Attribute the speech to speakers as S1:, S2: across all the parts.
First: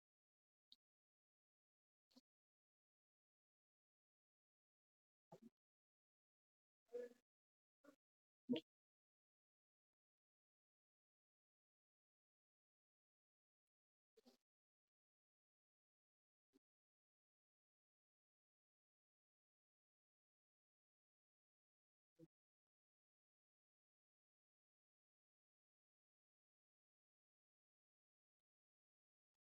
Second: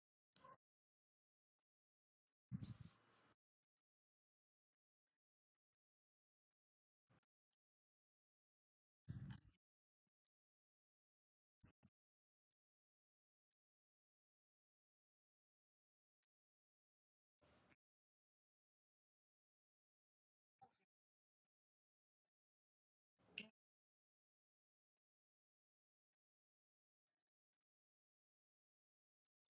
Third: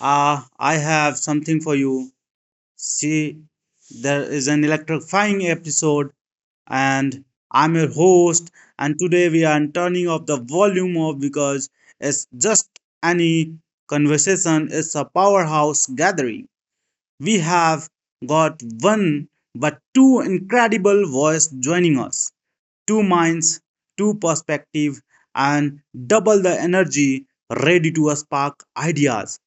S1: I have something for you. See, there is an electrifying episode, and I'm your host. And today we are turning off the volume of because it's just any conversation. Is a powerhouse gathering. We have got one but two incredible voices joining us two minds, two perspective, and double the energy ready to spark ideas,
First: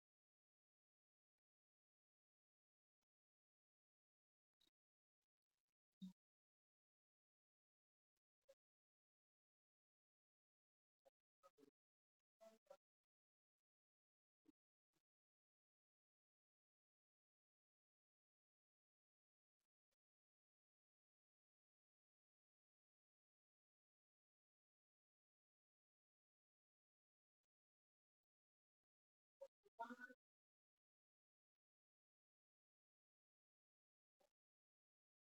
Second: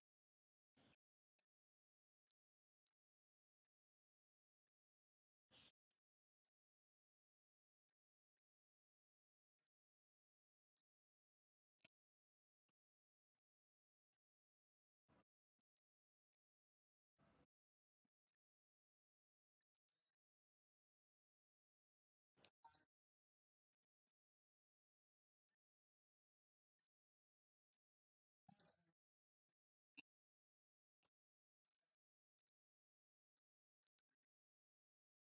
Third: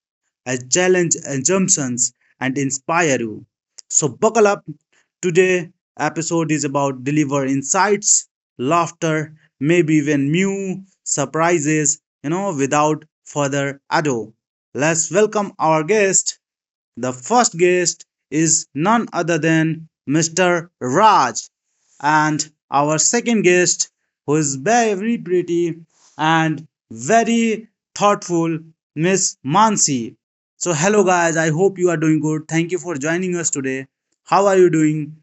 S1: challenge assumptions, and inspire you. So buckle up. Today episode is about deliver insights, laughter, maybe even new surprises. Without further ado, let's welcome our guest. The first guest is none other than Mr. Raj, and our second guest, who is very pretty and very thoughtful, Miss Mansi. So, hello guys, I hope you are doing good. Thank you for joining us today. How are you doing,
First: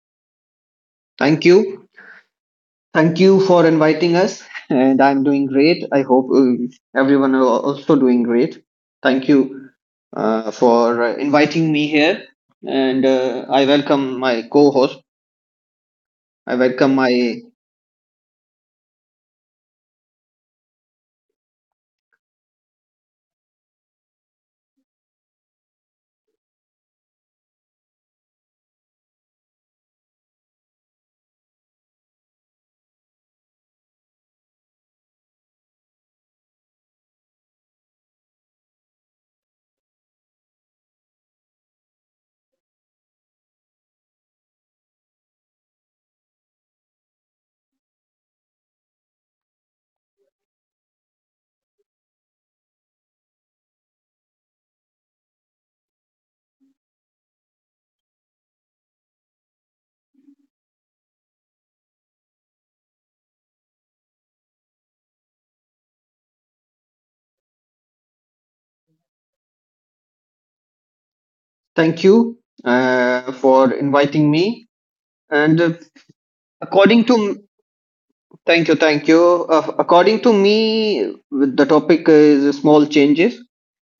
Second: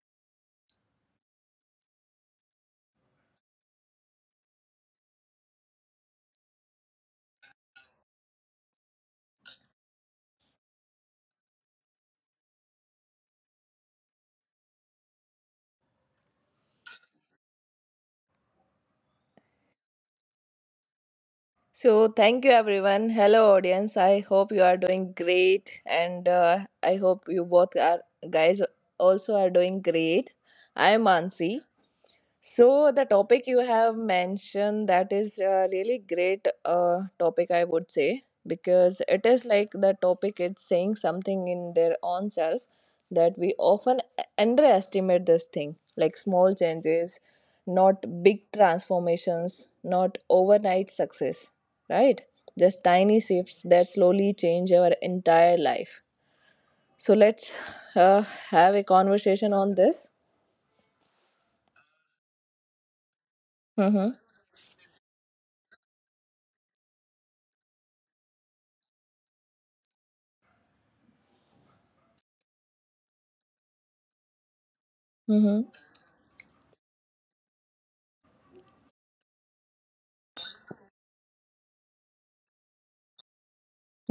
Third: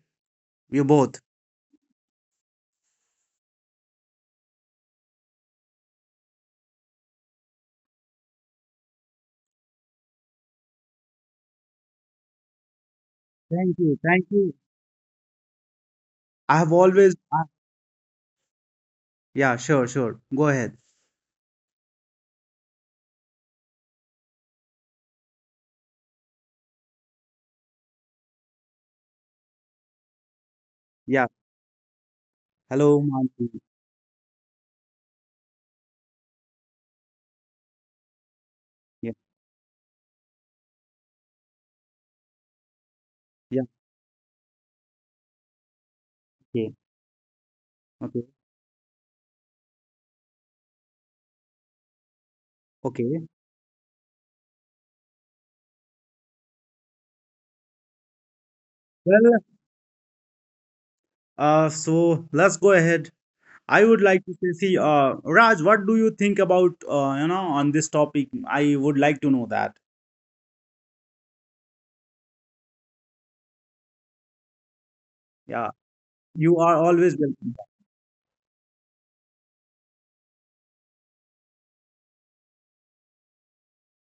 S1: you both?
S2: Thank you. Thank you for inviting us. And I'm doing great. I hope everyone are also doing great. Thank you for inviting me here. And I
S1: Thank you,
S2: welcome
S1: thank
S2: my
S1: you.
S2: co host.
S1: I
S2: I
S1: have
S2: welcome my
S1: always, I- Yeah, sure, sure. Go ahead.
S3: So, thank you everyone. Hello, audience. I hope you are doing great, and I hope you both are guys also are doing great. I am
S1: Yeah,
S3: Ansi, so the
S1: hello,
S3: topic you
S1: Mansi.
S3: have mentioned, that is a really great topic, I would say, because
S1: Yeah,
S3: it is like the topic it's saying something in their own self that we
S1: yeah,
S3: often underestimate this thing, like small
S1: okay,
S3: changes, not
S1: okay,
S3: big transformations, not overnight success, right, just tiny
S1: okay.
S3: shifts that slowly change our entire life. So let's uh, have a
S1: Well,
S3: conversation on this.
S1: so let's go ahead. I would
S3: Mhm.
S1: like to say, see, Raj, what do you think about, you know, on this topic? I would like to know that.
S2: Thank you for inviting me.
S3: Mhm.
S2: And
S1: Yeah, you are
S2: according
S1: always
S2: to
S1: welcome.
S2: Thank you, thank you. According to me, the topic is small changes.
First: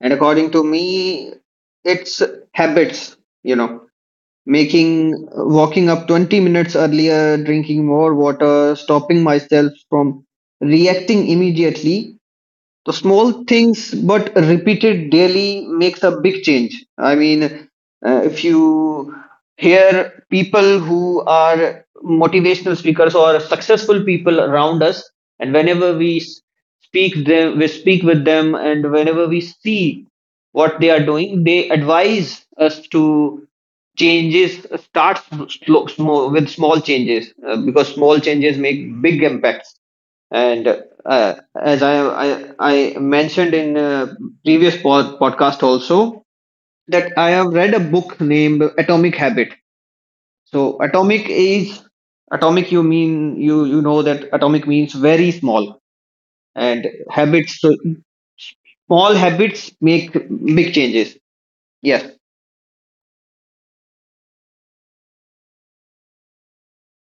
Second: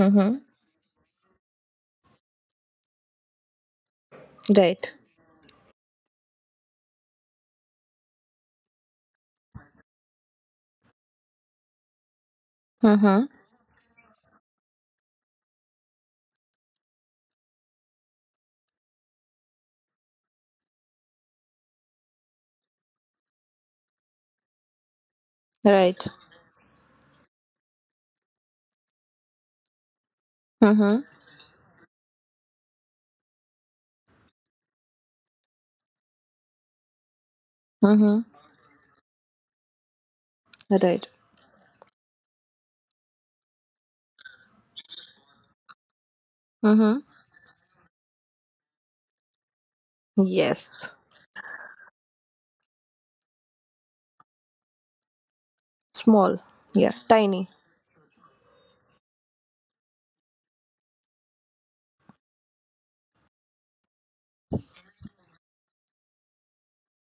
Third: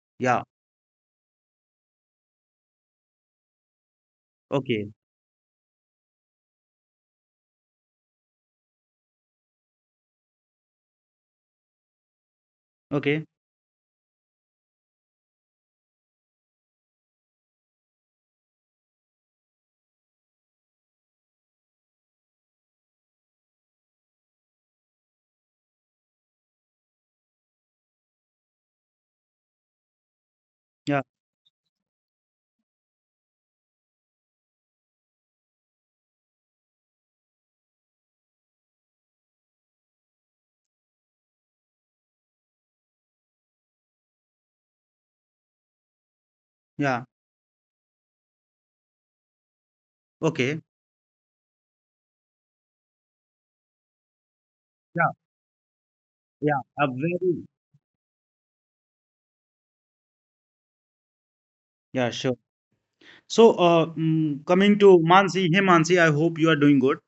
S2: And
S1: Yeah.
S2: according to me, it's habits, you know
S3: Right.
S1: Okay.
S2: making walking up 20 minutes earlier, drinking more water, stopping myself from reacting immediately. The
S1: Okay.
S3: Mm-hmm.
S2: small things, but repeated daily, makes a big change. I mean, if you hear people who are motivational speakers or successful people around us, and whenever
S3: Right.
S2: we speak with them, and whenever we see what they
S3: Mm-hmm.
S1: Yeah.
S2: are doing, they advise us to, changes start slow, small, with small changes because small
S3: Mm-hmm.
S2: changes make big impacts. And
S3: Right.
S2: as I mentioned in previous podcast also,
S3: Mm-hmm.
S1: Yeah.
S2: that I have read a book named atomic habit.
S1: Okay.
S2: So
S3: Yes.
S2: atomic is, atomic, you mean, you know that atomic means
S1: Yeah.
S2: very small.
S3: Small.
S1: Yeah. A
S2: And
S3: Yeah.
S1: very.
S3: Tiny.
S2: habits. So small habits make big changes. Yes.
S1: Yeah. Sure. So, coming to Mansi. Hey, Mansi. I hope you are doing good.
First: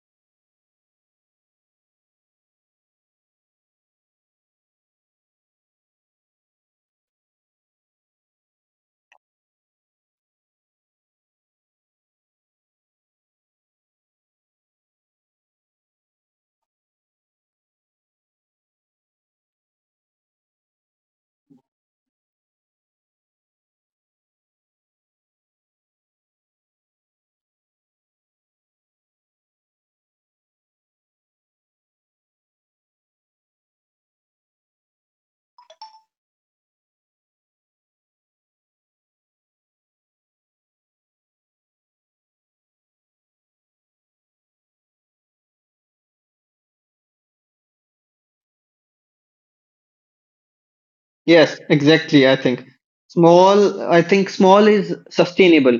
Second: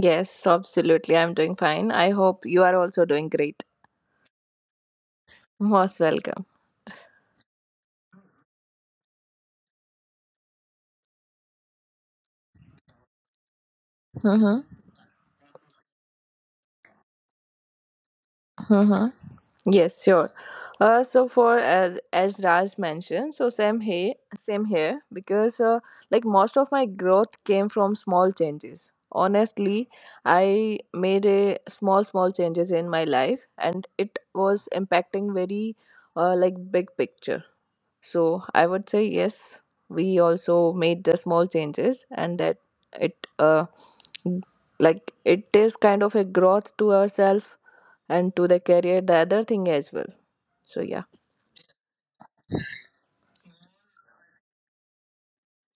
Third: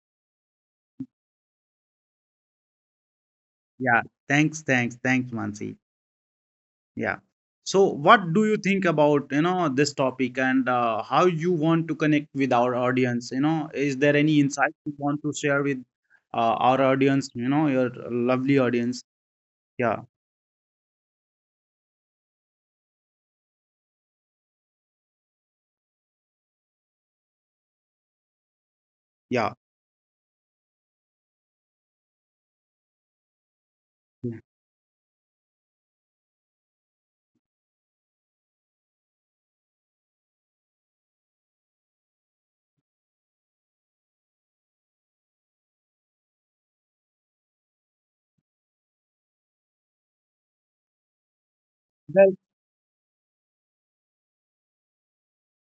S3: Yes, absolutely. I'm doing fine. I hope you are also doing great.
S1: Yeah. Thanks. Thanks. Thanks, Mansi.
S3: Most welcome.
S1: Yeah. So, what do you think about, you know, this topic and how you want to connect with our audience? You know, is there any
S3: Mm-hmm.
S1: insight you want to share with our audience, you know, your lovely audience?
S3: Mm-hmm.
S1: Yeah.
S3: Yes, sure. So for as Raj mentioned, so same here, same here, because like most of my growth came from small changes.
S1: Yeah.
S3: Honestly, I made a small changes in my life, and it
S1: Yeah.
S3: was impacting very like big picture. So I would say yes, we also made the small changes, and that it like it is kind of a growth to ourselves and to the career, the other thing as well, so yeah.
S2: Yes, exactly.
S1: Well,
S2: I think small is sustainable.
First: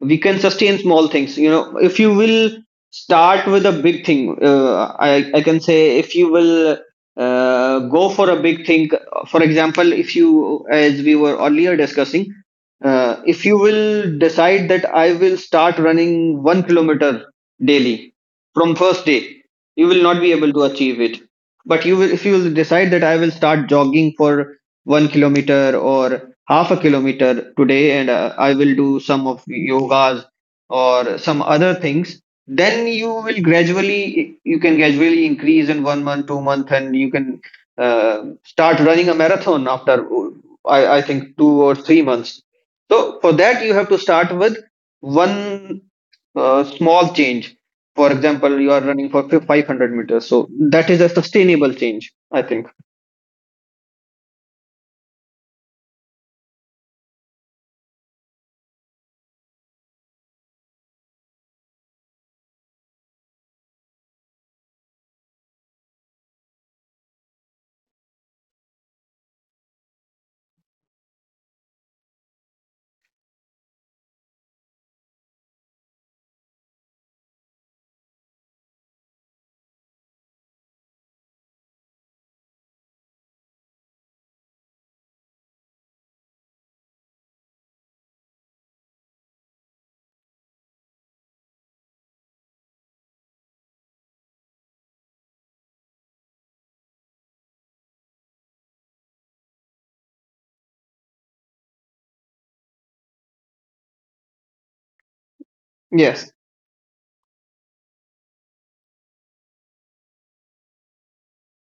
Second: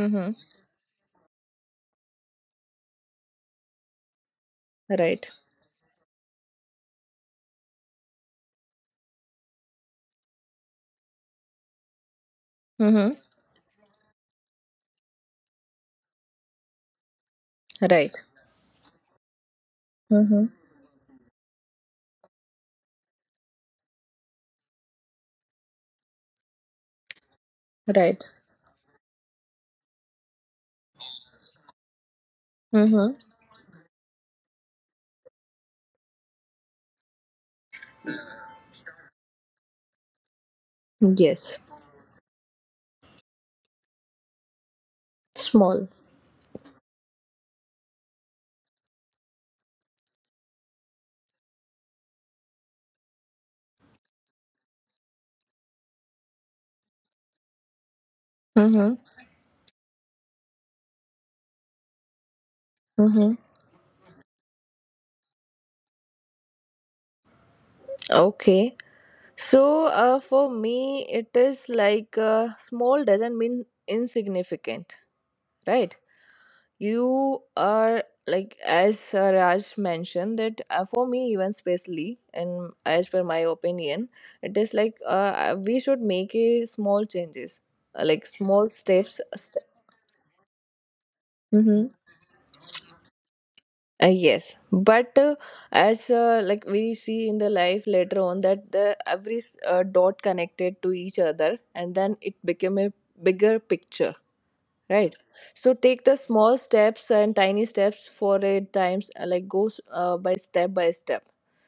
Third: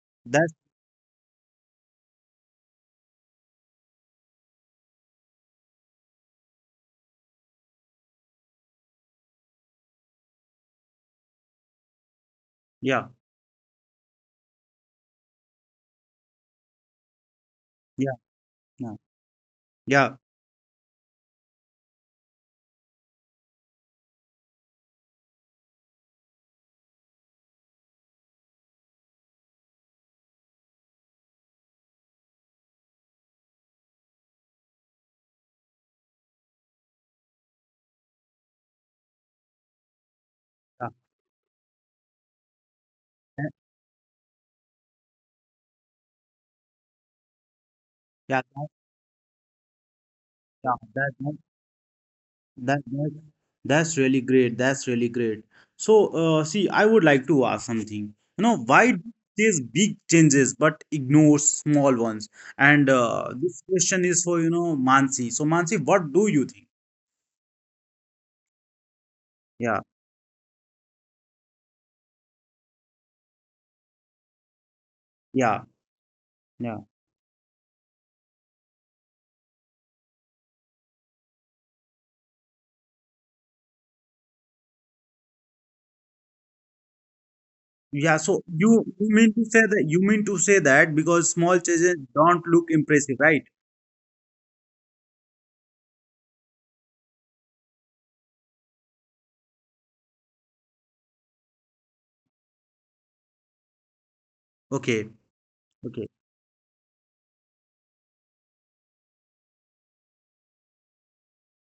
S2: We can
S1: that's
S2: sustain small things. You know, if you will start with a big thing, uh, I,
S3: Right.
S2: I can say, if you will go for a big thing, for example, if you, as we were earlier discussing,
S1: yeah.
S3: Mm-hmm.
S2: if you will decide that I will start running 1 kilometer daily
S1: Yeah.
S3: Right.
S2: from
S1: Yeah.
S2: first day, you will
S1: Yeah.
S2: not be
S3: Mm-hmm.
S2: able to achieve it. But you will, if you will decide that I will start jogging for 1 kilometer or half a kilometer today, and
S3: Right.
S2: I will do some of yogas or some other things, then you
S3: Mm-hmm.
S2: will gradually, you can gradually increase in 1 month, 2 month, and you can start running a marathon after,
S1: Yeah.
S2: I think,
S3: Yes.
S2: 2 or 3 months. So for that you have to start with one
S3: Small.
S2: small change. For
S1: Yeah.
S2: example,
S1: Yeah.
S2: you are running for 500 meters, so that is a
S1: Yeah.
S2: sustainable change, I think.
S1: That that's really great. That's really great. So, see, I would like to ask something. You know, why
S3: Mm-hmm.
S1: do these big changes but ignore small ones? And
S3: Mm-hmm.
S1: this question is for, you know, Mansi. So, Mansi, what do you think?
S3: Okay.
S1: Yeah,
S3: So, for me, it is like small doesn't mean insignificant,
S1: yeah,
S3: right?
S1: yeah.
S3: You are like as Raj mentioned that for me, even especially, and as per my opinion, it is like we should make a small changes,
S1: Yeah,
S3: like
S1: so
S3: small steps.
S1: you mean to say that because small changes don't look impressive, right?
S3: Yes, but as like we see in the life later on that the every dot connected to each other, and then it became a bigger picture.
S1: Okay,
S3: Right. So take
S1: okay.
S3: the
S2: Yes,
S3: small steps and tiny steps for a times like goes by step by step.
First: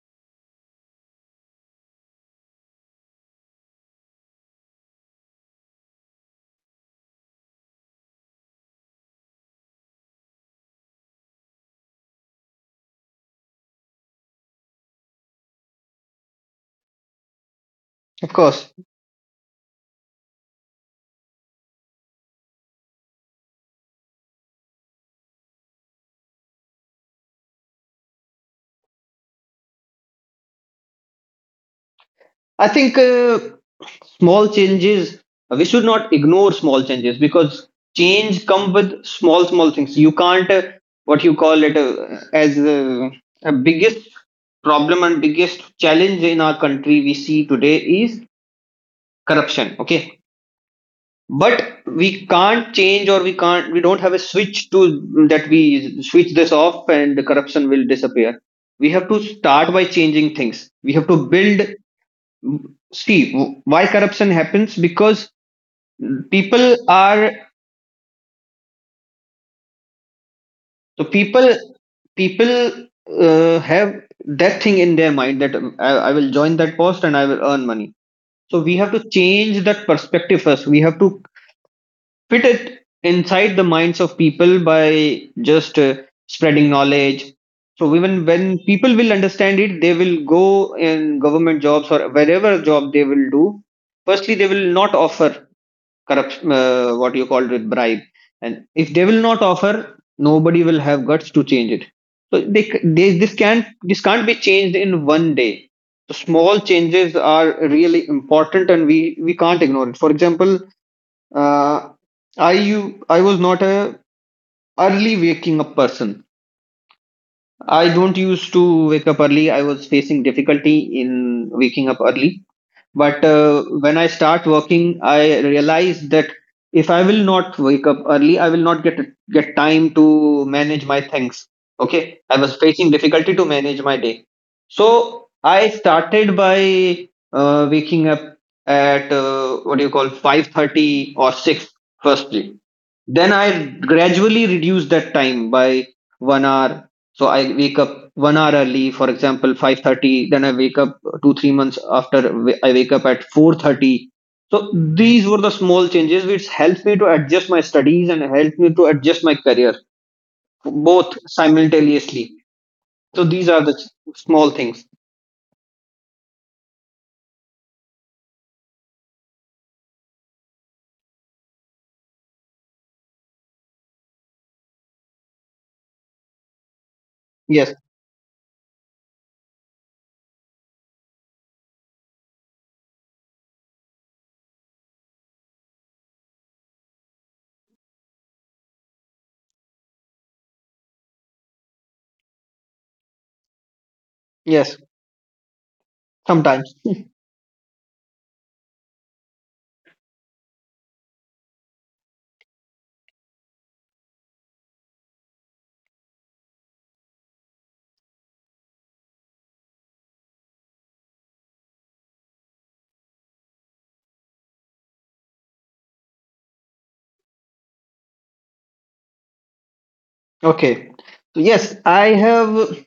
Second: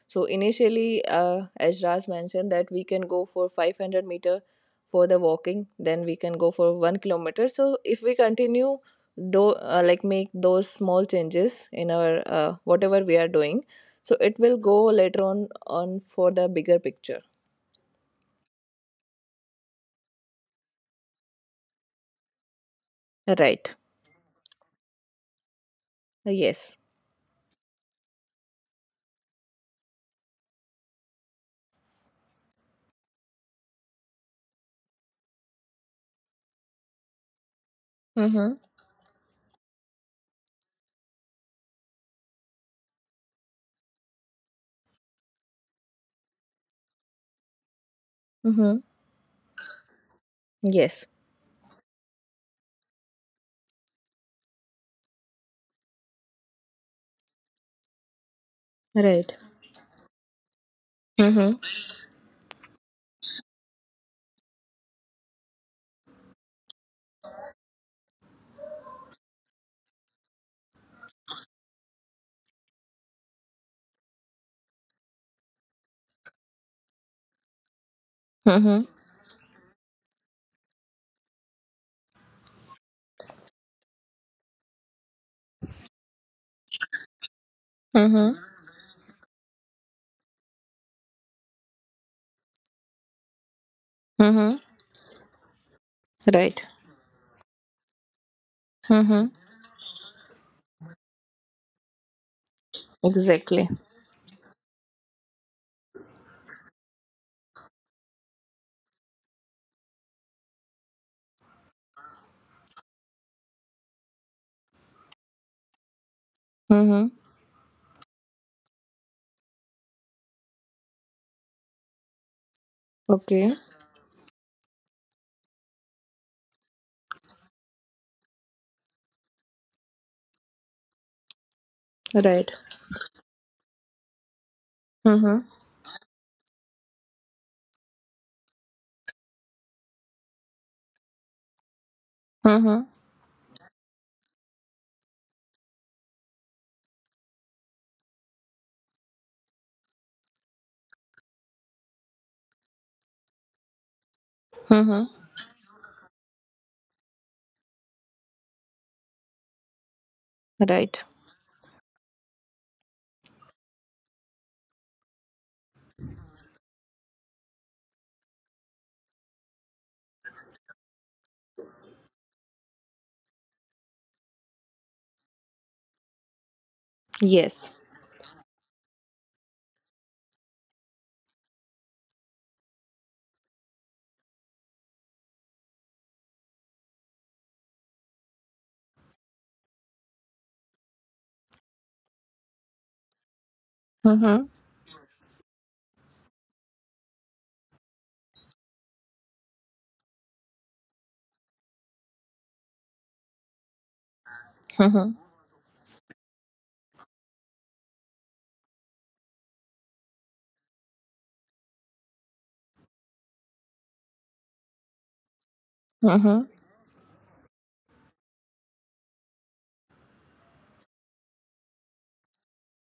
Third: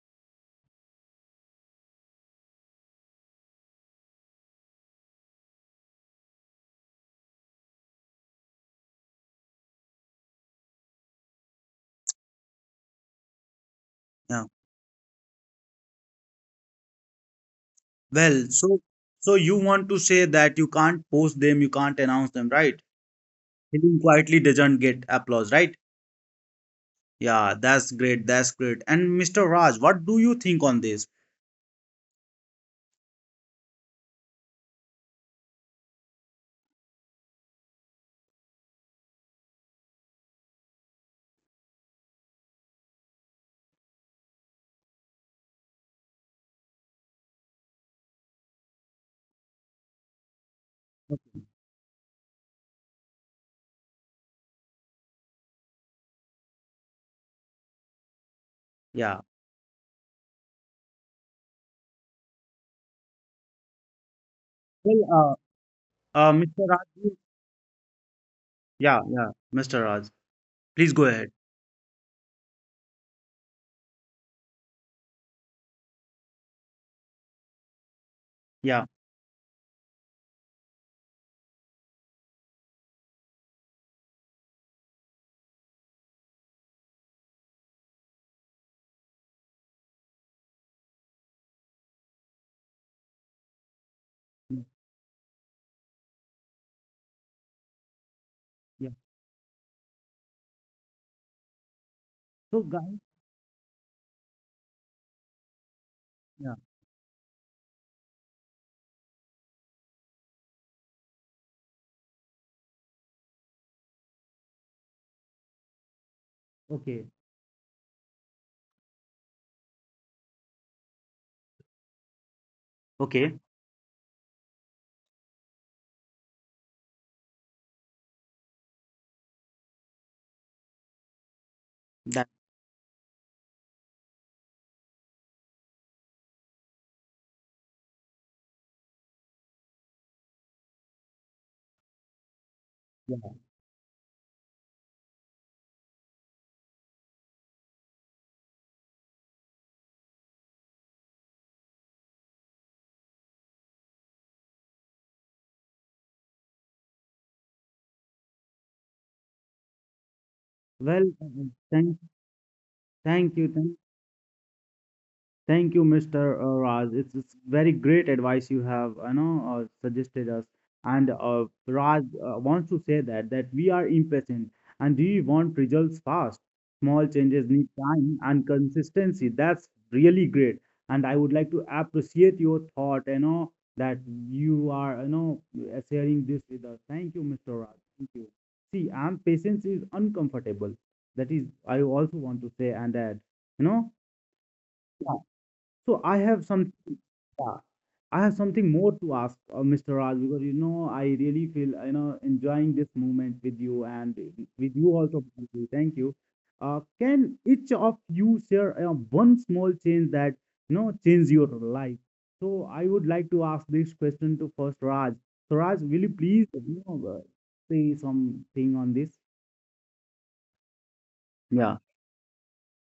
S3: So initially, as Raj mentioned, that we can go for 500 meter for the walking, then we can go for 1 kilometer. So if we continue, do like make those small changes in our whatever we are doing, so it
S1: Yeah.
S3: will go later on for the bigger picture.
S2: of
S1: Well,
S2: course.
S1: so so you want to say that you can't post them, you can't announce them, right?
S3: Right.
S1: Hidden quietly doesn't get applause, right?
S3: Yes.
S1: Yeah, that's great. That's great. And Mr. Raj, what do you think on this?
S2: I think small changes, we should not ignore small changes, because change
S3: Mm-hmm.
S2: come with small, small things. You can't, what you call it, as a biggest problem and biggest challenge in our country we see today is
S3: Mm-hmm.
S2: corruption. Okay.
S3: Yes.
S2: But we can't change, or we can't, we don't have a switch to that, we switch this off and the corruption will disappear. We have
S1: Yeah.
S2: to
S3: Right.
S2: start by changing things. We have to
S3: Mm-hmm.
S2: build, why corruption happens, because
S1: Well, Mr.
S2: people
S1: Raj,
S2: are.
S1: yeah, yeah, Mr. Raj, please
S2: So
S1: go ahead.
S2: people have that thing in their mind that I will join that post and I will earn money. So we
S1: Yeah,
S3: Mm-hmm.
S2: have to change that perspective first. We have to fit it inside the minds of people by just spreading knowledge. So even
S3: Mm-hmm.
S2: when people will understand it, they will go in government jobs or wherever job they will do. Firstly, they
S3: Mm-hmm.
S1: mm,
S2: will not offer corruption,
S3: Right.
S2: what you called it, bribe. And
S1: yeah.
S2: if they will
S3: Mm-hmm.
S2: not offer, nobody will have guts to change it. So
S1: So, guys,
S2: they this can't
S3: Exactly.
S2: this can't be changed in 1 day. So
S1: yeah,
S2: small changes are really important, and we can't ignore it. For example, uh, I was not a early waking up person.
S1: okay,
S3: Mm-hmm.
S2: I don't used to wake up early. I was facing difficulty in waking up early. But
S1: okay.
S3: Okay.
S2: when I start working, I realize that if I will not wake up early, I will not get time to manage my things. Okay.
S1: That,
S2: I
S3: Right.
S2: was facing difficulty to manage my day, so
S3: Mm-hmm.
S2: I started by waking up at what do you call 5:30 or six firstly.
S3: Mm-hmm.
S2: Then
S1: yeah.
S2: I gradually reduced that time by 1 hour, so I wake up 1 hour early, for example, 5:30. Then I wake up 2-3 months after. I wake up at 4:30. So
S3: Mm-hmm.
S2: these were the small changes which helped me to adjust my studies and helped me to adjust my career
S1: Well,
S3: Right.
S2: both simultaneously. So
S1: thank
S2: these
S1: you,
S2: are the
S1: thank.
S2: small things.
S1: Thank you, Mr. Raj. It's very great advice you have, you know, suggested us. And Raj wants to say that that we are impatient and we want results fast. Small changes need
S2: Yes,
S3: Yes.
S1: time and consistency. That's really great. And I would like to appreciate your thought, you know, that you are, you know, sharing this with us. Thank you, Mr. Raj. Thank you. See, and patience is uncomfortable. That is, I also want to say and add, you know.
S3: Mm-hmm.
S2: yes,
S1: So I have some,
S2: sometimes.
S1: yeah, I have something more to ask, Mr. Raj, because you know I really feel you know enjoying this moment with you and with you
S3: Mm-hmm.
S1: also. Priyanki. Thank you. Can each of you share one small change that you know changed your life? So I would like to ask this question to first Raj. So Raj, will you
S3: Mm-hmm.
S1: please you know say something on this?
S2: Okay. So yes,
S1: Yeah.
S2: I have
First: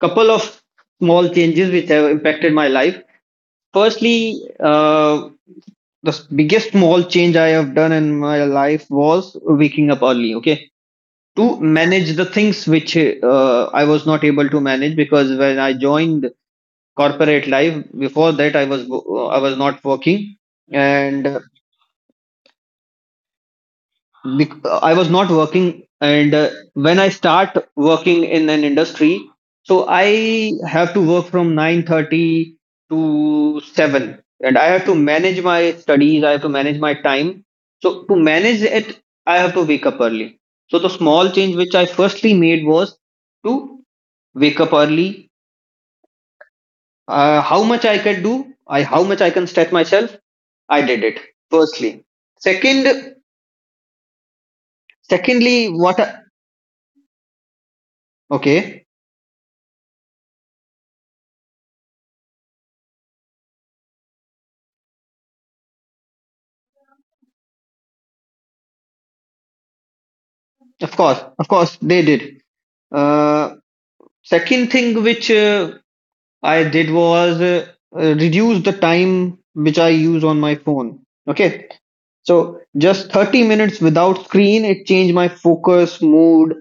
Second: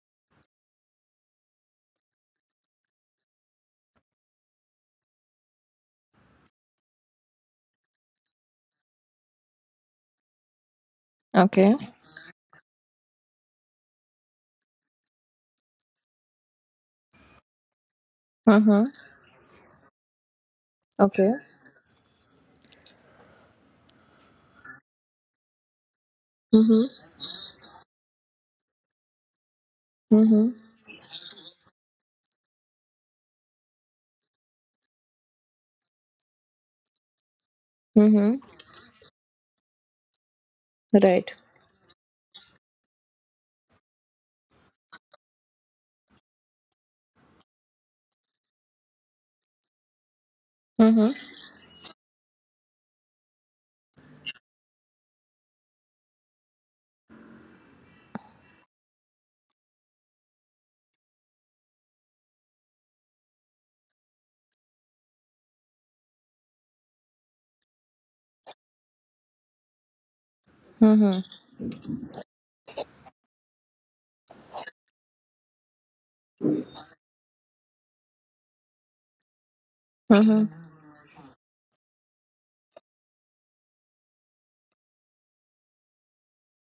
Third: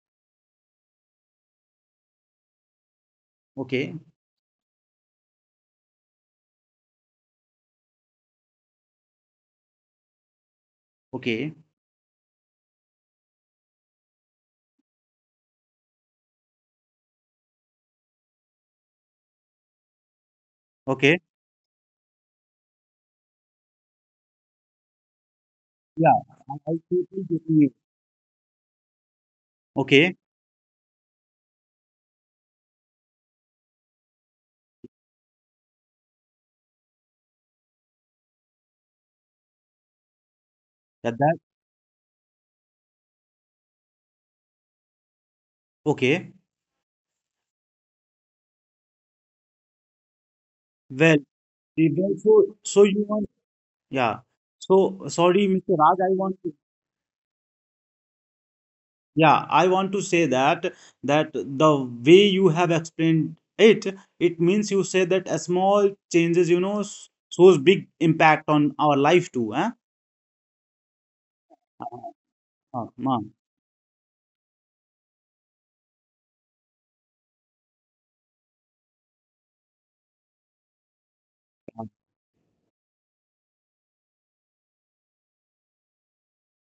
S2: couple of small changes which have impacted my life.
S1: Okay.
S2: Firstly, uh, the biggest small change I have done in my life was waking up early. Okay,
S1: Okay.
S2: to
S3: Okay.
S2: manage the things which I was not able to manage, because when I joined corporate life, before that I
S3: Mm-hmm.
S2: was I was not working.
S1: Okay.
S2: And
S3: Okay.
S2: I was not working,
S1: Yeah.
S2: and
S1: I
S2: when
S3: Mm-hmm.
S1: totally
S2: I start
S1: agree.
S2: working in an industry, so
S1: Okay.
S2: I
S3: Mm-hmm.
S2: have to work from 9:30 to 7, and I have to manage my studies. I have to manage my time. So to
S3: Mm-hmm.
S2: manage it, I have to wake up early. So the
S1: Yeah,
S3: Right.
S2: small
S1: that.
S2: change which I firstly made was to wake up early.
S1: Okay.
S2: How much I could do, I how much I can stretch myself, I did
S1: Well,
S2: it
S3: Mm-hmm.
S2: firstly.
S1: Even So, so you
S2: Second,
S1: want, yeah. So, sorry,
S2: secondly,
S1: Mr. Raj,
S2: what?
S1: I
S2: I,
S1: want to,
S2: okay.
S1: yeah, I want to say that that the way you have explained it, it means you say that a small changes, you know, shows big impact on our life too, huh?
S3: Mm-hmm.
S2: Of course, they did.
S1: Uh, uh,
S2: Uh, Second thing which I did was reduce the time which I use on my
S3: Mm-hmm.
S2: phone. Okay,
S1: uh,
S2: so just 30 minutes without screen, it changed my focus, mood,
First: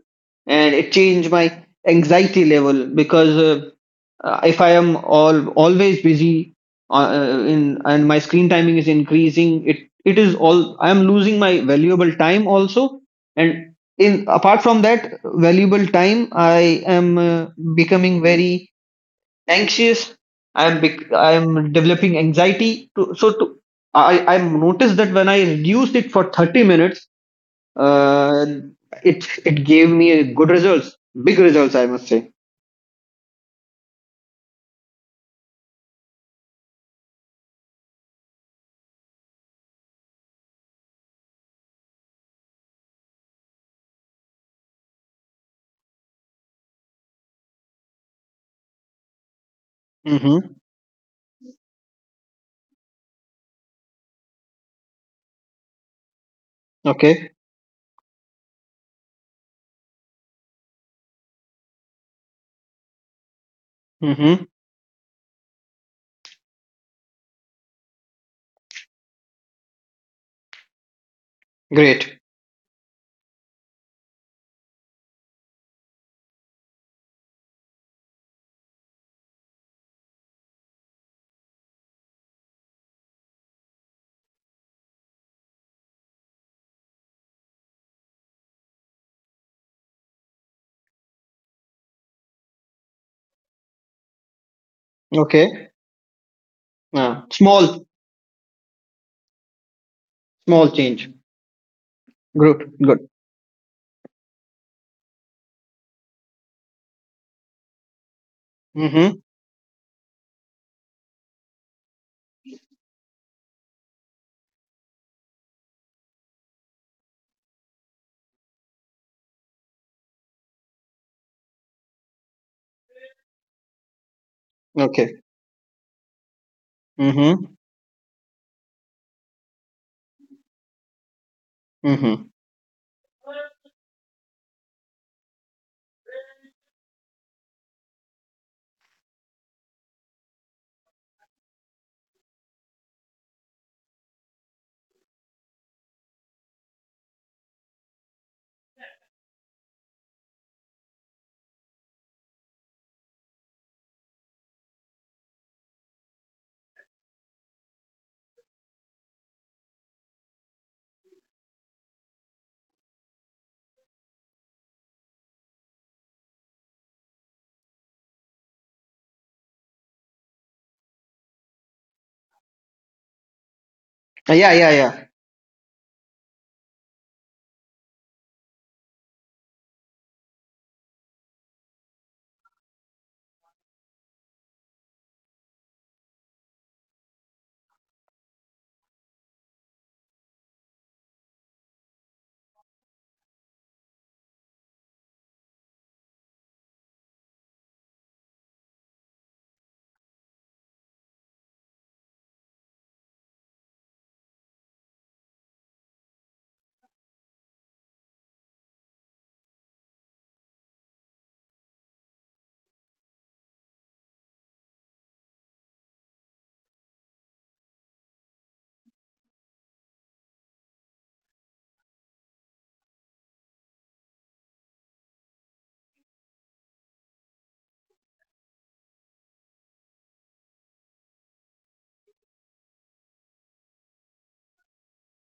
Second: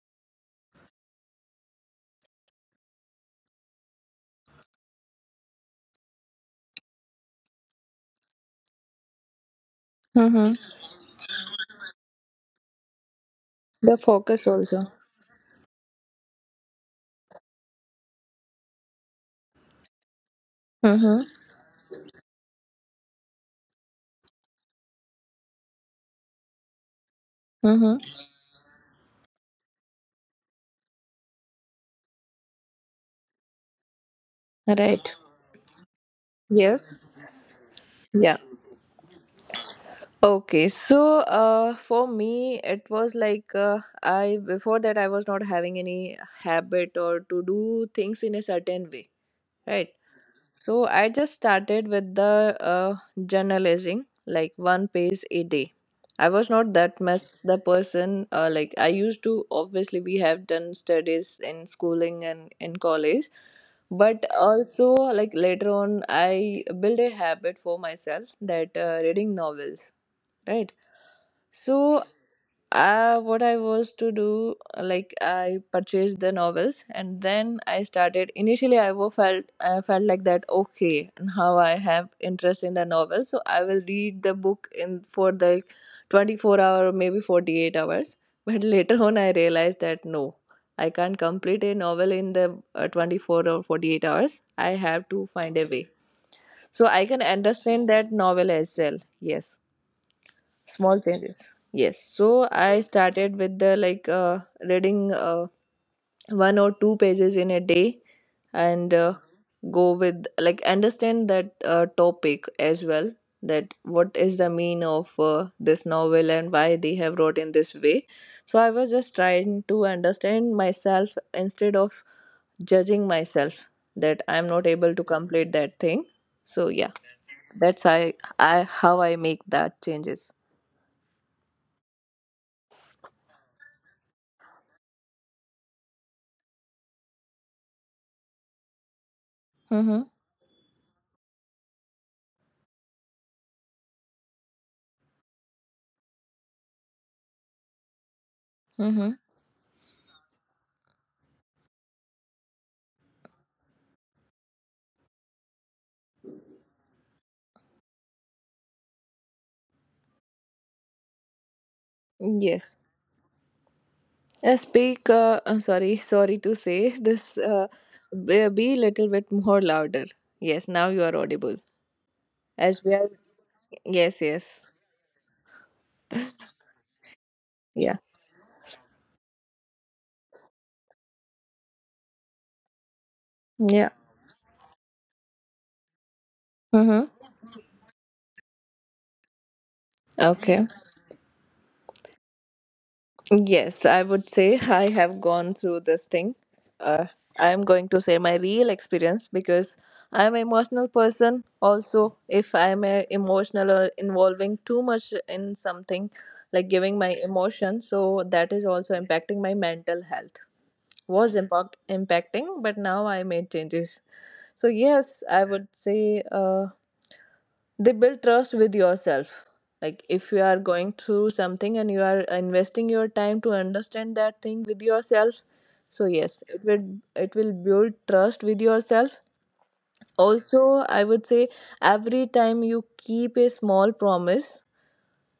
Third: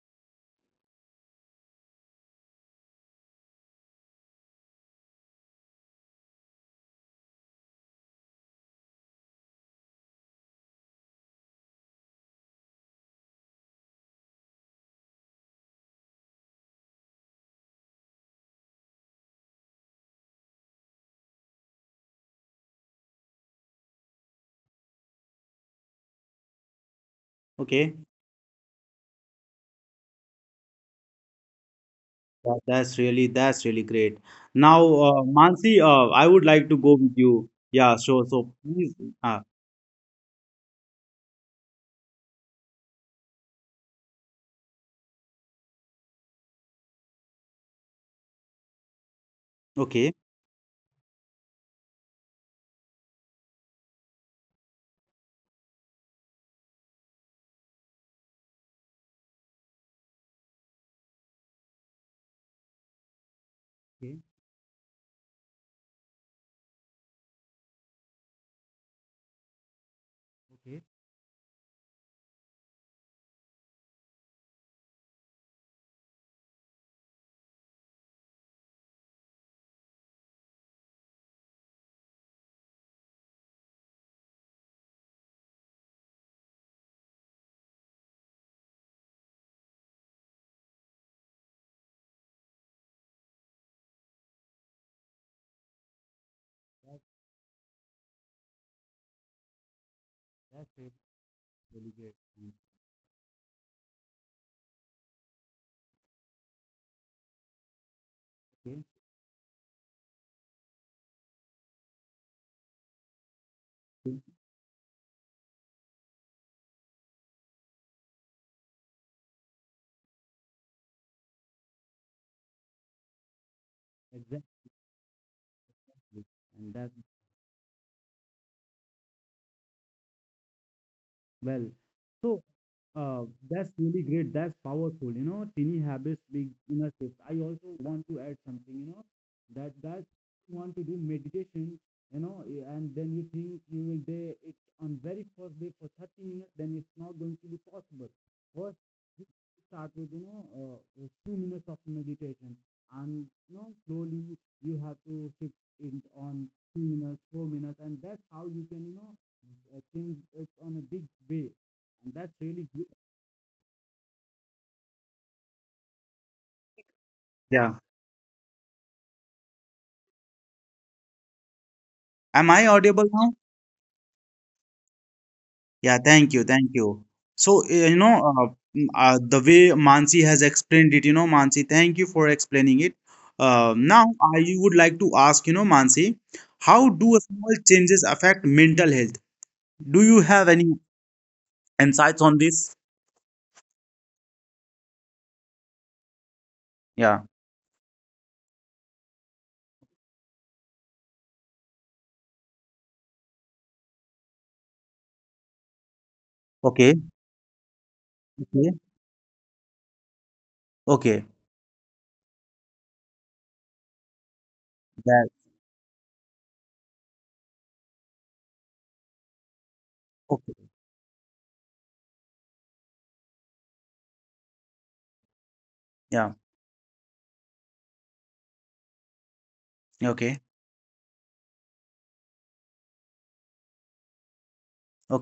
S2: and it changed my anxiety level, because if I am all always busy in and my screen timing is increasing, it is
S3: Mm-hmm.
S2: all, I am losing my valuable time also, and
S3: The
S2: in
S3: focus
S2: apart from
S3: also.
S2: that valuable time, I am becoming very anxious.
S3: Mm-hmm.
S2: I'm developing anxiety to. So to, I noticed that when I reduced it for 30 minutes,
S1: okay.
S3: Mm-hmm.
S2: uh, it, it gave me a good results, big results, I must say.
S1: That's really great. Now,
S3: Right.
S1: Mansi, I would like to go
S3: Yes.
S1: with you. Yeah, sure.
S3: Yeah.
S1: So please, uh,
S3: Okay, so for me, it was like I before that I was not having any habit or to do things in a certain way, right?
S1: okay.
S2: Mm-hmm.
S3: So I just started with the journalizing, like one page a day. I was not that
S2: Okay.
S3: much the person like I used to. Obviously, we have done studies in schooling and in college,
S1: Okay,
S3: but
S2: Mm-hmm.
S3: also like later on, I built a habit for myself that reading novels, right.
S1: okay,
S3: So
S2: Great.
S3: what I was to do, like I purchased the novels, and then I started. Initially, felt, I felt like that, okay, and how I have interest in the novel, so I will read the book in for the 24 hour, maybe 48 hours, but later on I realized that no, I can't complete a novel in the 24 or 48 hours. I have to find a
S2: Okay.
S3: way so I can
S2: Small,
S3: understand that novel as well. Yes,
S2: small
S1: that's
S3: small
S1: really
S2: change.
S3: changes. Yes,
S1: really great.
S3: so
S2: Good,
S3: I
S2: good.
S3: started with the like reading one or two pages in a day, and
S2: Mm-hmm.
S3: go with like understand that topic as well, that what is the mean of this novel and why they have wrote in this way. So I was just trying to understand myself instead of judging myself that I'm
S1: Okay.
S3: not able to
S2: Okay.
S3: complete that thing.
S1: Yes,
S3: So
S1: and
S3: yeah,
S1: that's
S2: Mm-hmm.
S3: that's I, how I make that changes.
S1: well.
S2: Mm-hmm.
S1: So uh, that's really great. That's powerful. You know, teeny habits, big inner shifts. I also want to add something. You know, that
S3: Mm-hmm.
S1: that you want to do meditation. You know, eh, and then you think you will do it on very first day for 30 minutes. Then it's not going to be possible. First, you start with you know few minutes of meditation, and you know slowly you have to shift it on 2 minutes, 4 minutes, and that's how you can you know I think it's on a big way, and that's
S3: Yes.
S1: really good.
S3: I speak, I sorry, sorry to say this,
S1: Yeah.
S3: be little bit more louder. Yes, now you are audible.
S1: Am I
S3: As we are,
S1: audible now?
S3: yes,
S2: Yeah, yeah,
S3: yes.
S2: yeah.
S1: Yeah, thank you, thank you. So,
S3: Yeah.
S1: you know, the way Mansi has explained it, you know, Mansi, thank you for explaining it.
S3: Yeah.
S1: Now, I would like to ask, you know, Mansi, how
S3: Mm-hmm.
S1: do small changes affect mental health? Do you have
S3: Okay.
S1: any insights on this?
S3: Yes, I would say I have gone through this thing. Uh,
S1: Yeah.
S3: I'm going to say my real experience because I'm an emotional person. Also, if I'm a emotional or involving too much in something, like giving
S1: Okay.
S3: my emotion, so that is
S1: Okay.
S3: also impacting my mental health, was
S1: Okay.
S3: impacting, but now I made changes. So, yes,
S1: That.
S3: I would say they build trust with yourself. Like, if you are
S1: Okay.
S3: going through something and you are investing your time to understand that thing with yourself, so yes,
S1: Yeah.
S3: it will build trust with yourself.
S1: Okay.
S3: Also, I would say every time you keep a small promise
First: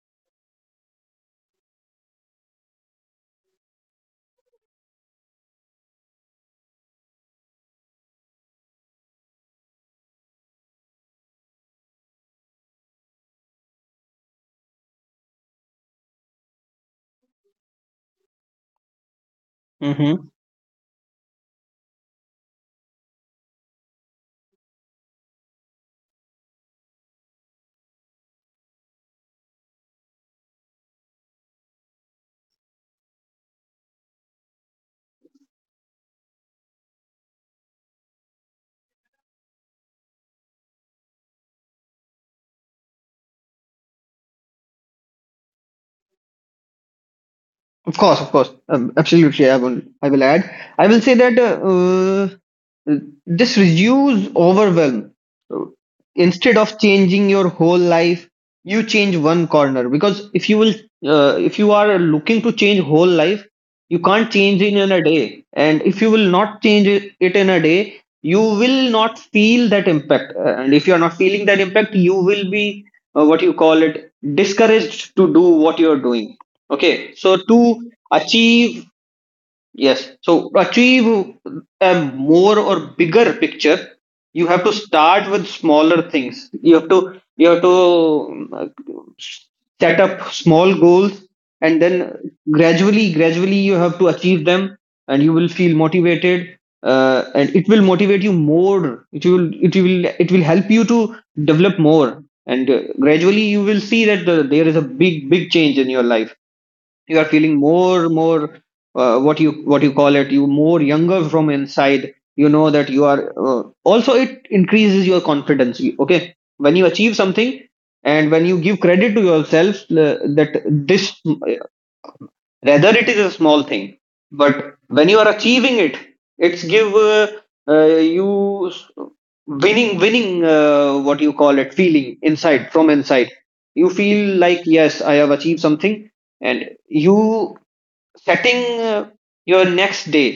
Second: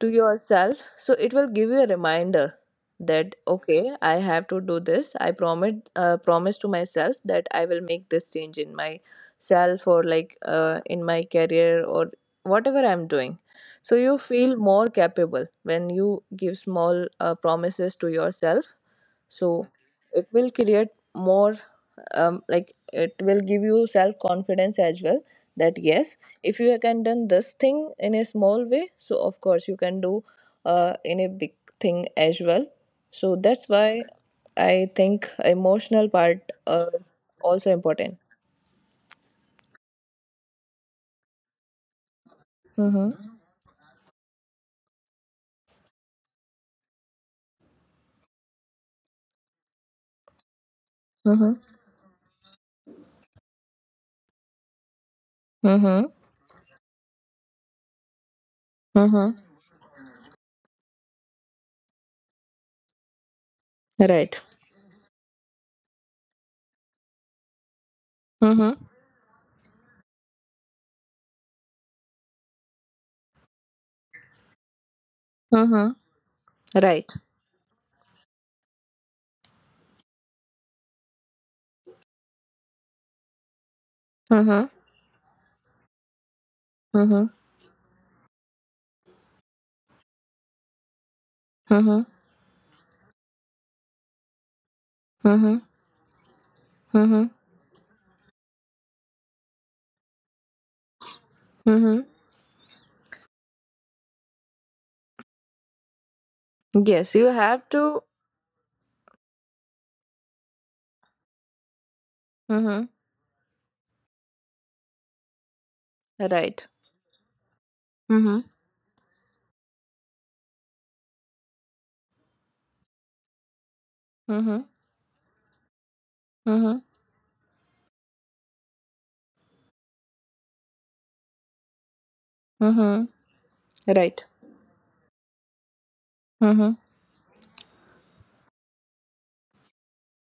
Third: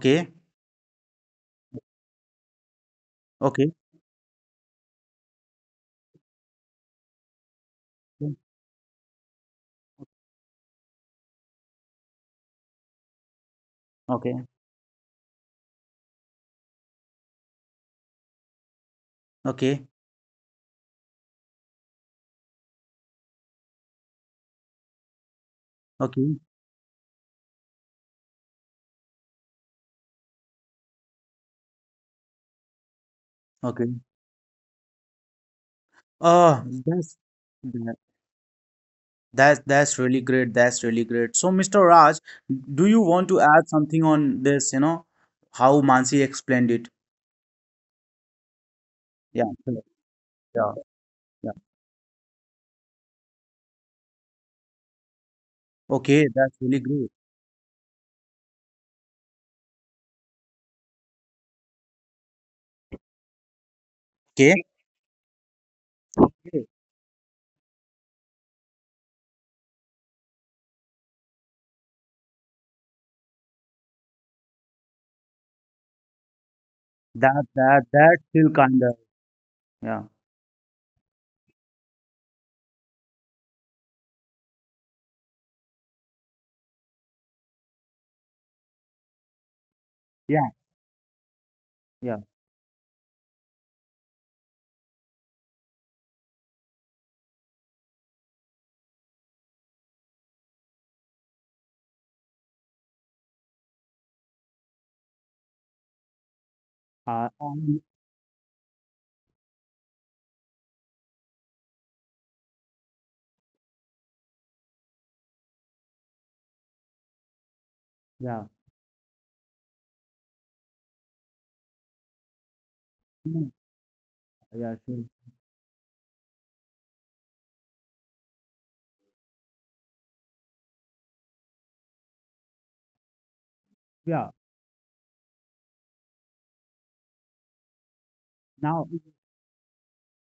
S3: to yourself, so it will give you a reminder that
S1: Okay.
S3: okay, I have to do this. I promise, promise to myself that I will make this
S1: Okay.
S3: change in myself, or like in my career or whatever I'm doing. So you
S1: Okay.
S3: feel more capable when you give small promises to yourself, so it
S2: Mm-hmm.
S3: will create more like it will give you self confidence as well, that yes,
S1: Okay.
S3: if you can done this thing in a small way, so of course you can do in a big thing as well. So that's
S1: Okay.
S3: why I think emotional part
S1: Uh,
S3: are
S1: that's
S3: also
S1: that,
S3: important.
S1: that's really great. That's really great. So, Mr. Raj, do you want
S3: Mm-hmm.
S1: to add something on this, you know, how Mansi explained it?
S2: Of course, of course.
S1: Yeah,
S2: Absolutely, I will,
S1: sure.
S2: I will add.
S1: Yeah,
S2: I will say that
S1: yeah.
S3: Mm-hmm.
S2: uh, this reduce overwhelm. So,
S3: Mm-hmm.
S1: Okay,
S2: instead
S1: that's
S2: of
S1: really great.
S2: changing your whole life, you change
S3: Mm-hmm.
S2: one corner, because if you will, if you are looking to change whole life, you can't
S3: Right.
S2: change
S1: Okay.
S2: it in a day, and if you will not
S1: Okay.
S2: change it in a day, you will
S3: Mm-hmm.
S2: not feel that impact. And if you are not feeling that impact, you will be what you call it discouraged to do what you are
S3: Mm-hmm.
S2: doing. Okay.
S3: Right.
S2: So
S1: that
S2: to
S1: that that's still
S2: achieve.
S1: kind of
S2: Yes.
S1: yeah,
S2: So to achieve a more or bigger picture, you have to
S3: Mm-hmm.
S2: start with smaller things. You have to,
S3: Mm-hmm.
S2: um, uh, set up
S1: yeah,
S2: small goals, and
S3: Mm-hmm.
S2: then
S1: yeah.
S2: gradually, gradually, you have to achieve them, and you will
S3: Mm-hmm.
S2: feel motivated.
S3: Mm-hmm.
S2: And it will motivate you more. It will, it will help you to develop
S3: Mm-hmm.
S2: more. And gradually you will see that there is a big big change in your life. You
S3: Yes,
S2: are
S3: you
S1: Uh,
S2: feeling
S3: have
S1: um,
S3: to.
S2: more what you call it you more younger from inside, you know. That
S3: Mm-hmm.
S2: you are also, it increases your confidence. Okay.
S3: Right.
S2: When you achieve something, and when
S3: Mm-hmm.
S1: yeah,
S2: you give credit to yourself, that this, rather it is a small
S1: yeah,
S2: thing, but
S3: Mm-hmm.
S1: yeah,
S2: when
S1: sure.
S2: you are achieving it, it's
S3: Mm-hmm.
S2: give you, winning, what you call it feeling inside from
S3: Mm-hmm.
S2: inside. You feel
S3: Right.
S1: Yeah.
S2: like, yes, I have achieved something. And
S3: Mm-hmm.
S2: you setting
S1: Now,
S2: your next day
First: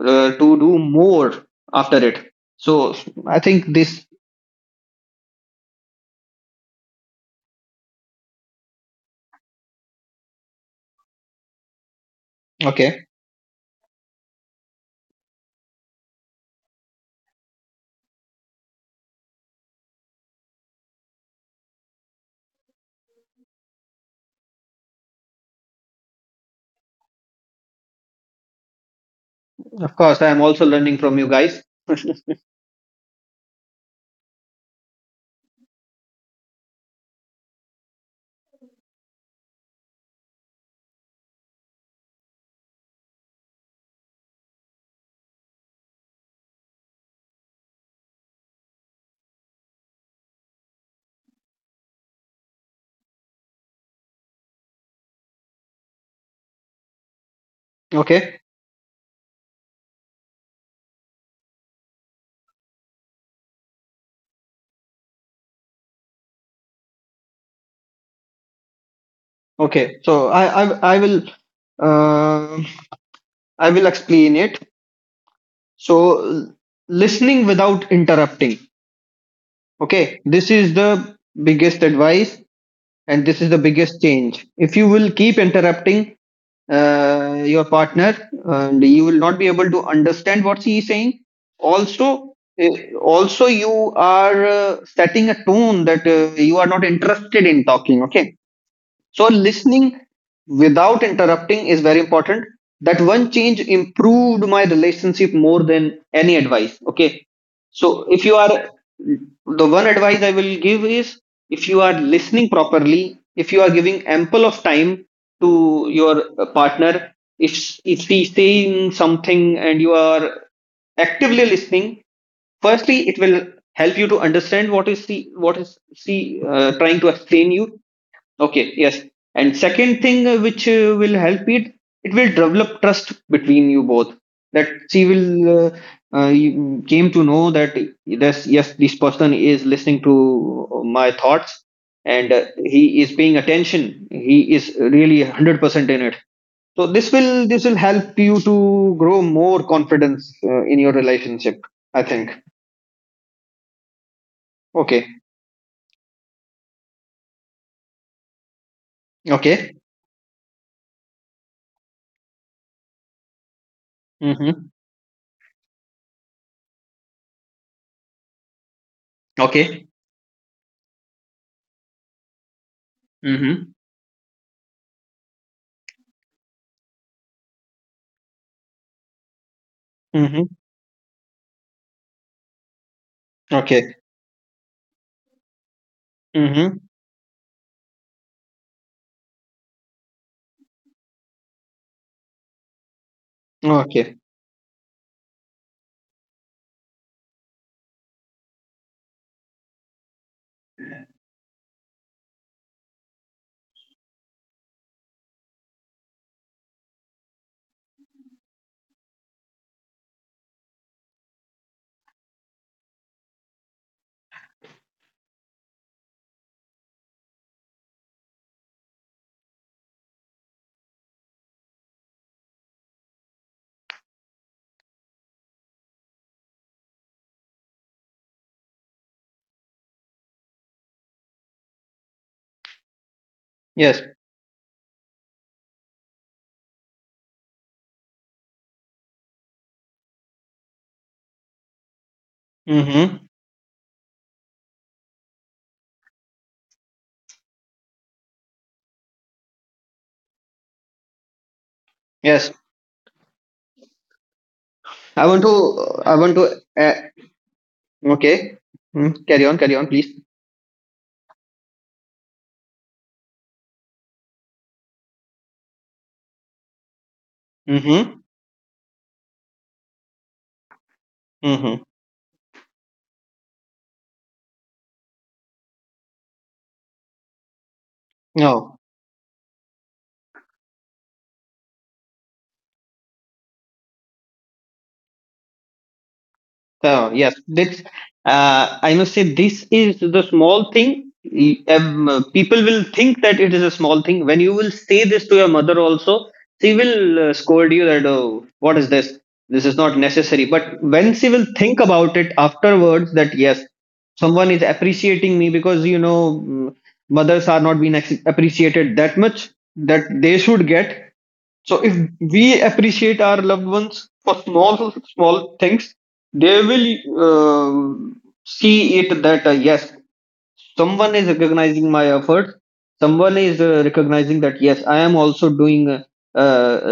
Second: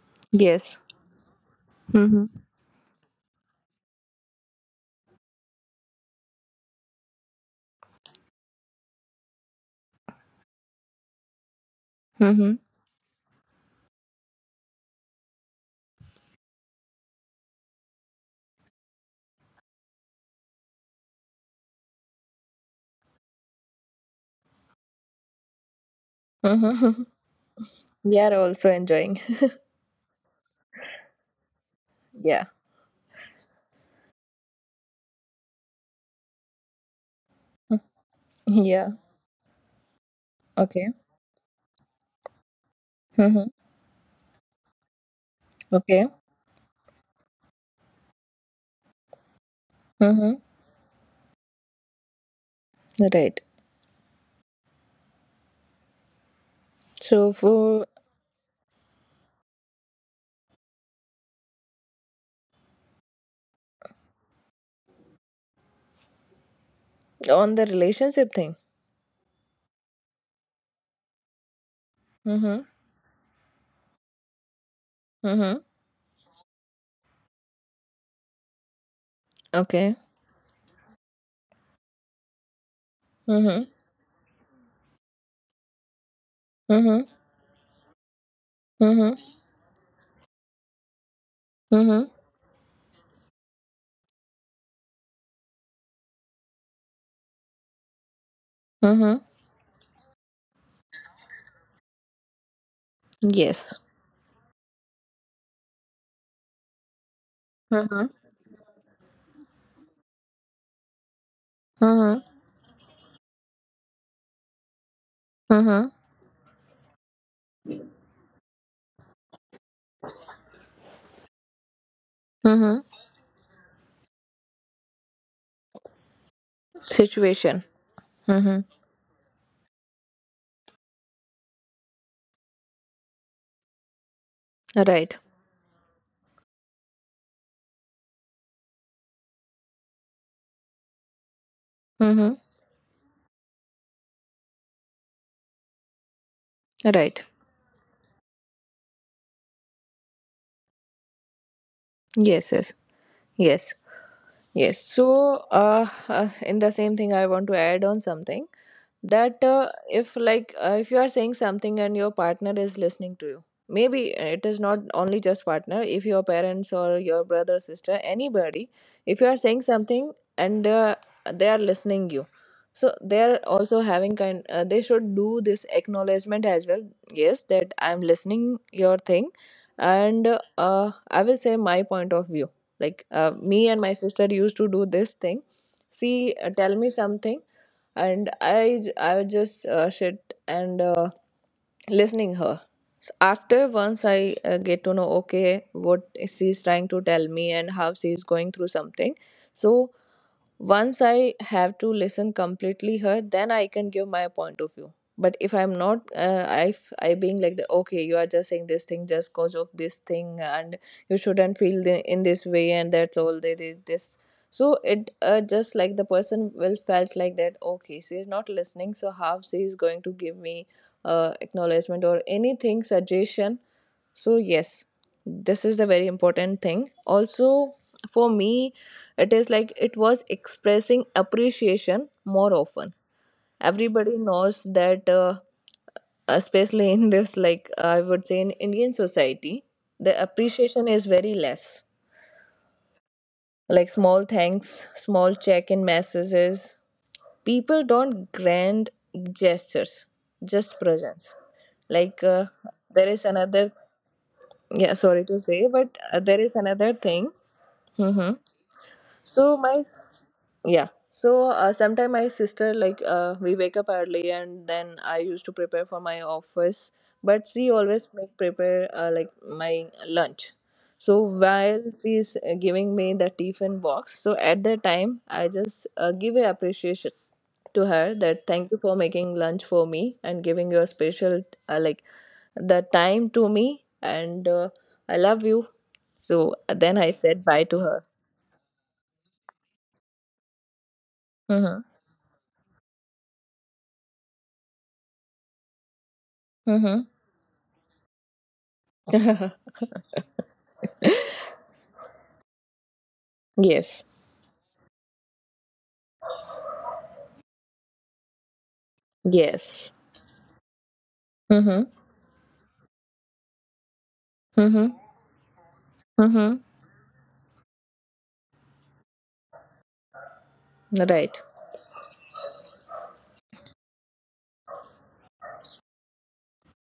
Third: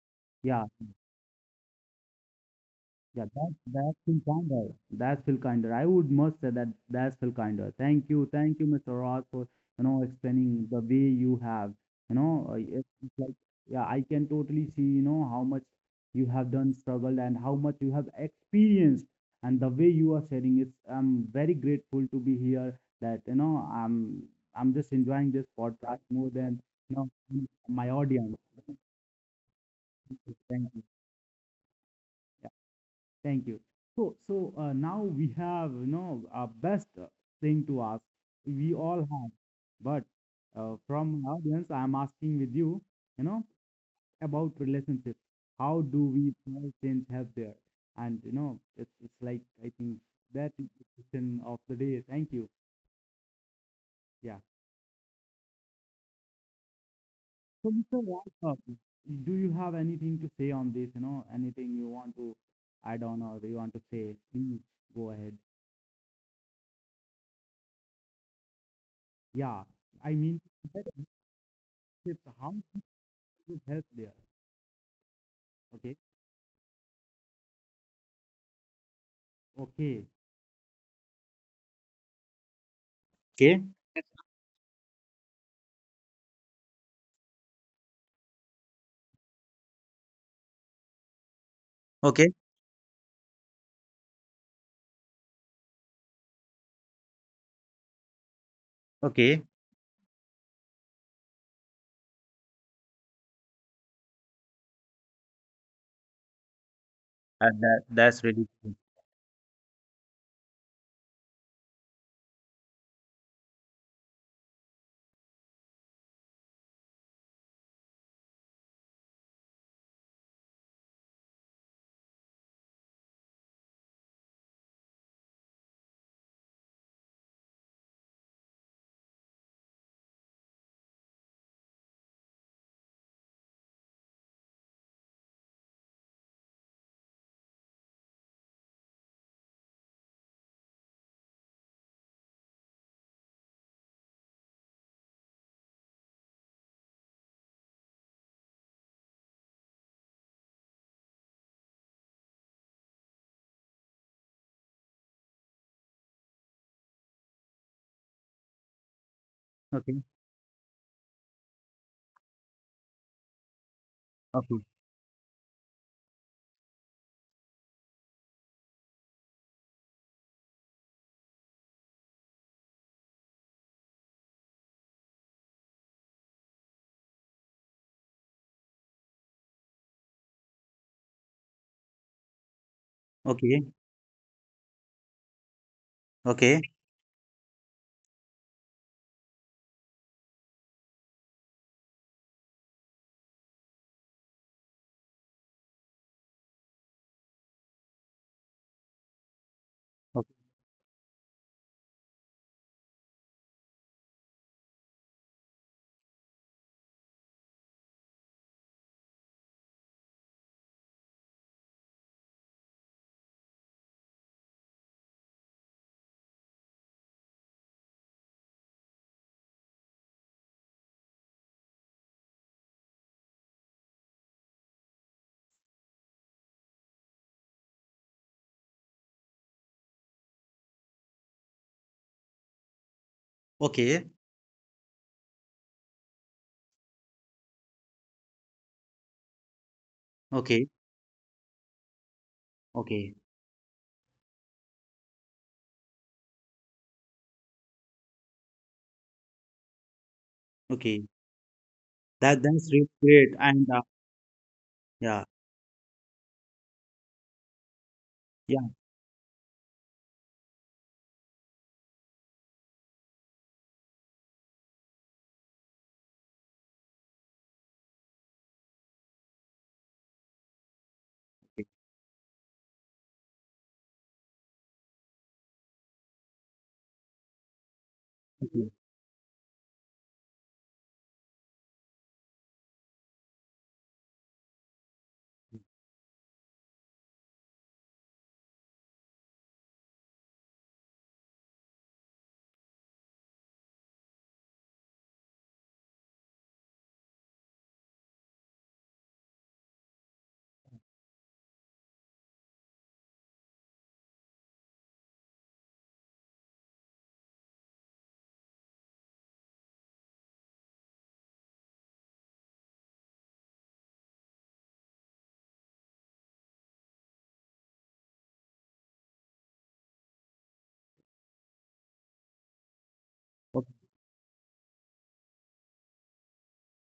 S2: to
S1: yeah.
S2: do
S3: Yes.
S2: more after
S3: Mm-hmm.
S2: it. So
S1: Yeah,
S2: I
S1: that
S2: think
S1: that
S2: this.
S1: feel kinder. That feel kinder. I would must say that that's feel kinder. Thank you, Mr. Ross, for you know explaining the way you have. You know,
S3: Mm-hmm.
S2: Okay.
S1: it's like yeah, I can totally see you know how much you have done, struggled, and how much you have experienced, and the way you are sharing it. I'm very grateful to be here. That you know, I'm just enjoying this podcast more than you
S3: Mm-hmm.
S1: know my
S3: We are
S1: audience.
S3: also enjoying.
S2: Of course, I am also
S1: Thank you.
S2: learning from you guys.
S3: Yeah.
S1: Thank you. So, so now we have, you know, our best thing to ask. We
S3: Yeah.
S1: all have, but
S3: Okay.
S1: from audience, I'm asking with you, you know,
S3: Mm-hmm.
S1: about relationship. How do
S3: Okay.
S1: we price change help there? And you know, it's like I think
S3: Mm-hmm.
S1: that is the question of the day. Thank you.
S3: Right.
S1: Yeah.
S3: So
S1: So,
S3: for
S1: Mr. Raj,
S2: Okay.
S1: uh, do you have anything to say on this? You know, anything you want to add on or you want to say? Please go ahead.
S3: on the relationship thing.
S1: Yeah,
S2: Okay.
S1: I
S2: So
S1: mean.
S2: I will,
S1: Tip, how
S2: uh,
S3: Mm-hmm.
S1: much would
S2: I will
S1: help there?
S2: explain it.
S3: Mm-hmm.
S1: Okay,
S2: So listening without interrupting.
S3: Okay.
S1: okay.
S2: Okay, this is the biggest advice, and this is the
S1: Okay,
S3: Mm-hmm.
S2: biggest change. If you will keep interrupting
S3: Mm-hmm.
S2: your partner, and you
S3: Mm-hmm.
S2: will not be able to understand what he is saying,
S3: Mm-hmm.
S1: okay,
S2: also also you are setting a tone that you are not interested in talking. Okay.
S3: Mm-hmm.
S2: So
S1: okay.
S2: listening without interrupting is very important. That one change
S3: Yes.
S2: improved my relationship more than any advice. Okay.
S1: That
S2: So
S3: Mm-hmm.
S2: if
S1: that's
S2: you
S1: really
S2: are,
S1: cool.
S2: the one advice I will give is, if you are
S3: Mm-hmm.
S2: listening properly, if you are giving ample of time to
S3: Mm-hmm.
S2: your partner, if she's saying something and you are actively listening,
S3: Mm-hmm.
S2: firstly it will help you to understand what is she, trying to explain
S3: Situation.
S2: you.
S3: Mm-hmm.
S2: Okay, yes. And second thing which will help it, it will develop trust between you both. That she
S3: Right.
S2: will, you came to know that this, yes, this person is listening to my thoughts, and
S3: Mm-hmm.
S2: he is paying attention. He is really 100% in it. So this
S3: Right.
S2: will, help you to grow more confidence in your relationship, I think.
S3: Yes. Yes. Yes. Yes.
S2: Okay.
S3: So, in the same thing, I want to add on something, that
S2: Okay.
S1: Okay,
S3: if like if you are saying something and your partner is listening to you, maybe it is
S1: okay,
S2: Mm-hmm.
S3: not only just partner, if your parents or your brother sister, anybody, if you are saying
S2: Okay.
S3: something and they are listening you, so they are
S2: Mm-hmm.
S3: also having kind they should do this acknowledgement as well, yes, that I am listening your thing, and
S2: Mm-hmm.
S3: I will say my point of view. Like
S1: okay,
S3: me and my
S2: Okay.
S3: sister used to do this thing, see
S1: okay,
S3: tell
S2: Mm-hmm.
S3: me something, and I would just sit and listening her. So after once
S2: Okay.
S3: I get to know okay, what she's trying to tell me and how she's going through something, so once I have to listen completely her, then I can give my point of view. But if I'm not, I being like the okay, you are just saying this thing just cause of this thing, and you shouldn't feel the, in this way, and that's all. They did this, so it just like the person will felt like that. Okay, she is not listening, so how she is going to give me acknowledgement or anything suggestion. So, yes, this is a very important thing. Also, for me, it is like it was expressing appreciation more often.
S2: Yes.
S1: okay,
S3: Everybody knows that, especially in this, like I would say, in Indian society, the
S1: okay,
S3: appreciation is very less.
S1: okay, okay.
S2: Mm-hmm.
S3: Like small thanks, small check in messages. People don't grand gestures, just
S1: Okay.
S3: presence, like
S1: That
S2: Yes.
S1: that's really
S3: there is
S1: great. And
S3: another, yeah,
S1: yeah,
S2: I
S3: sorry
S2: want
S3: to say, but
S2: to. I want
S3: there is
S2: to.
S3: another thing. Mm-hmm.
S2: Okay.
S1: yeah.
S2: Mm, carry on.
S3: So
S2: Carry on, please.
S3: yeah. So sometime my sister, like we wake up early and then I used to prepare for my office, but she always
S2: Mm-hmm.
S3: make prepare like my lunch. So
S1: Okay,
S2: Mm-hmm.
S3: while she is giving me the tiffin box, so at that time I just give a appreciation to her that
S1: okay.
S3: thank
S2: No.
S3: you for making lunch for me and giving your special like the time to me, and I love you. So then
S2: So
S3: I
S2: yes,
S3: said bye
S2: this
S3: to
S2: uh, I must say this is the small thing.
S3: her.
S2: People will think that it is a small thing. When you will say this to your mother also, she
S3: Mm-hmm.
S2: will scold you that oh, what is this? This is not necessary. But when she will think about it afterwards, that yes,
S3: Yes.
S2: someone is appreciating me because mothers are not being appreciated that much
S3: Yes.
S2: that they should get. So
S3: Mm-hmm.
S2: if we appreciate our loved ones for small
S3: Mm-hmm.
S2: small things,
S3: Mm-hmm.
S2: they will uh, see it that yes, someone is
S3: Right.
S2: recognizing my efforts. Someone is
S1: Okay.
S2: recognizing that yes, I am also doing a,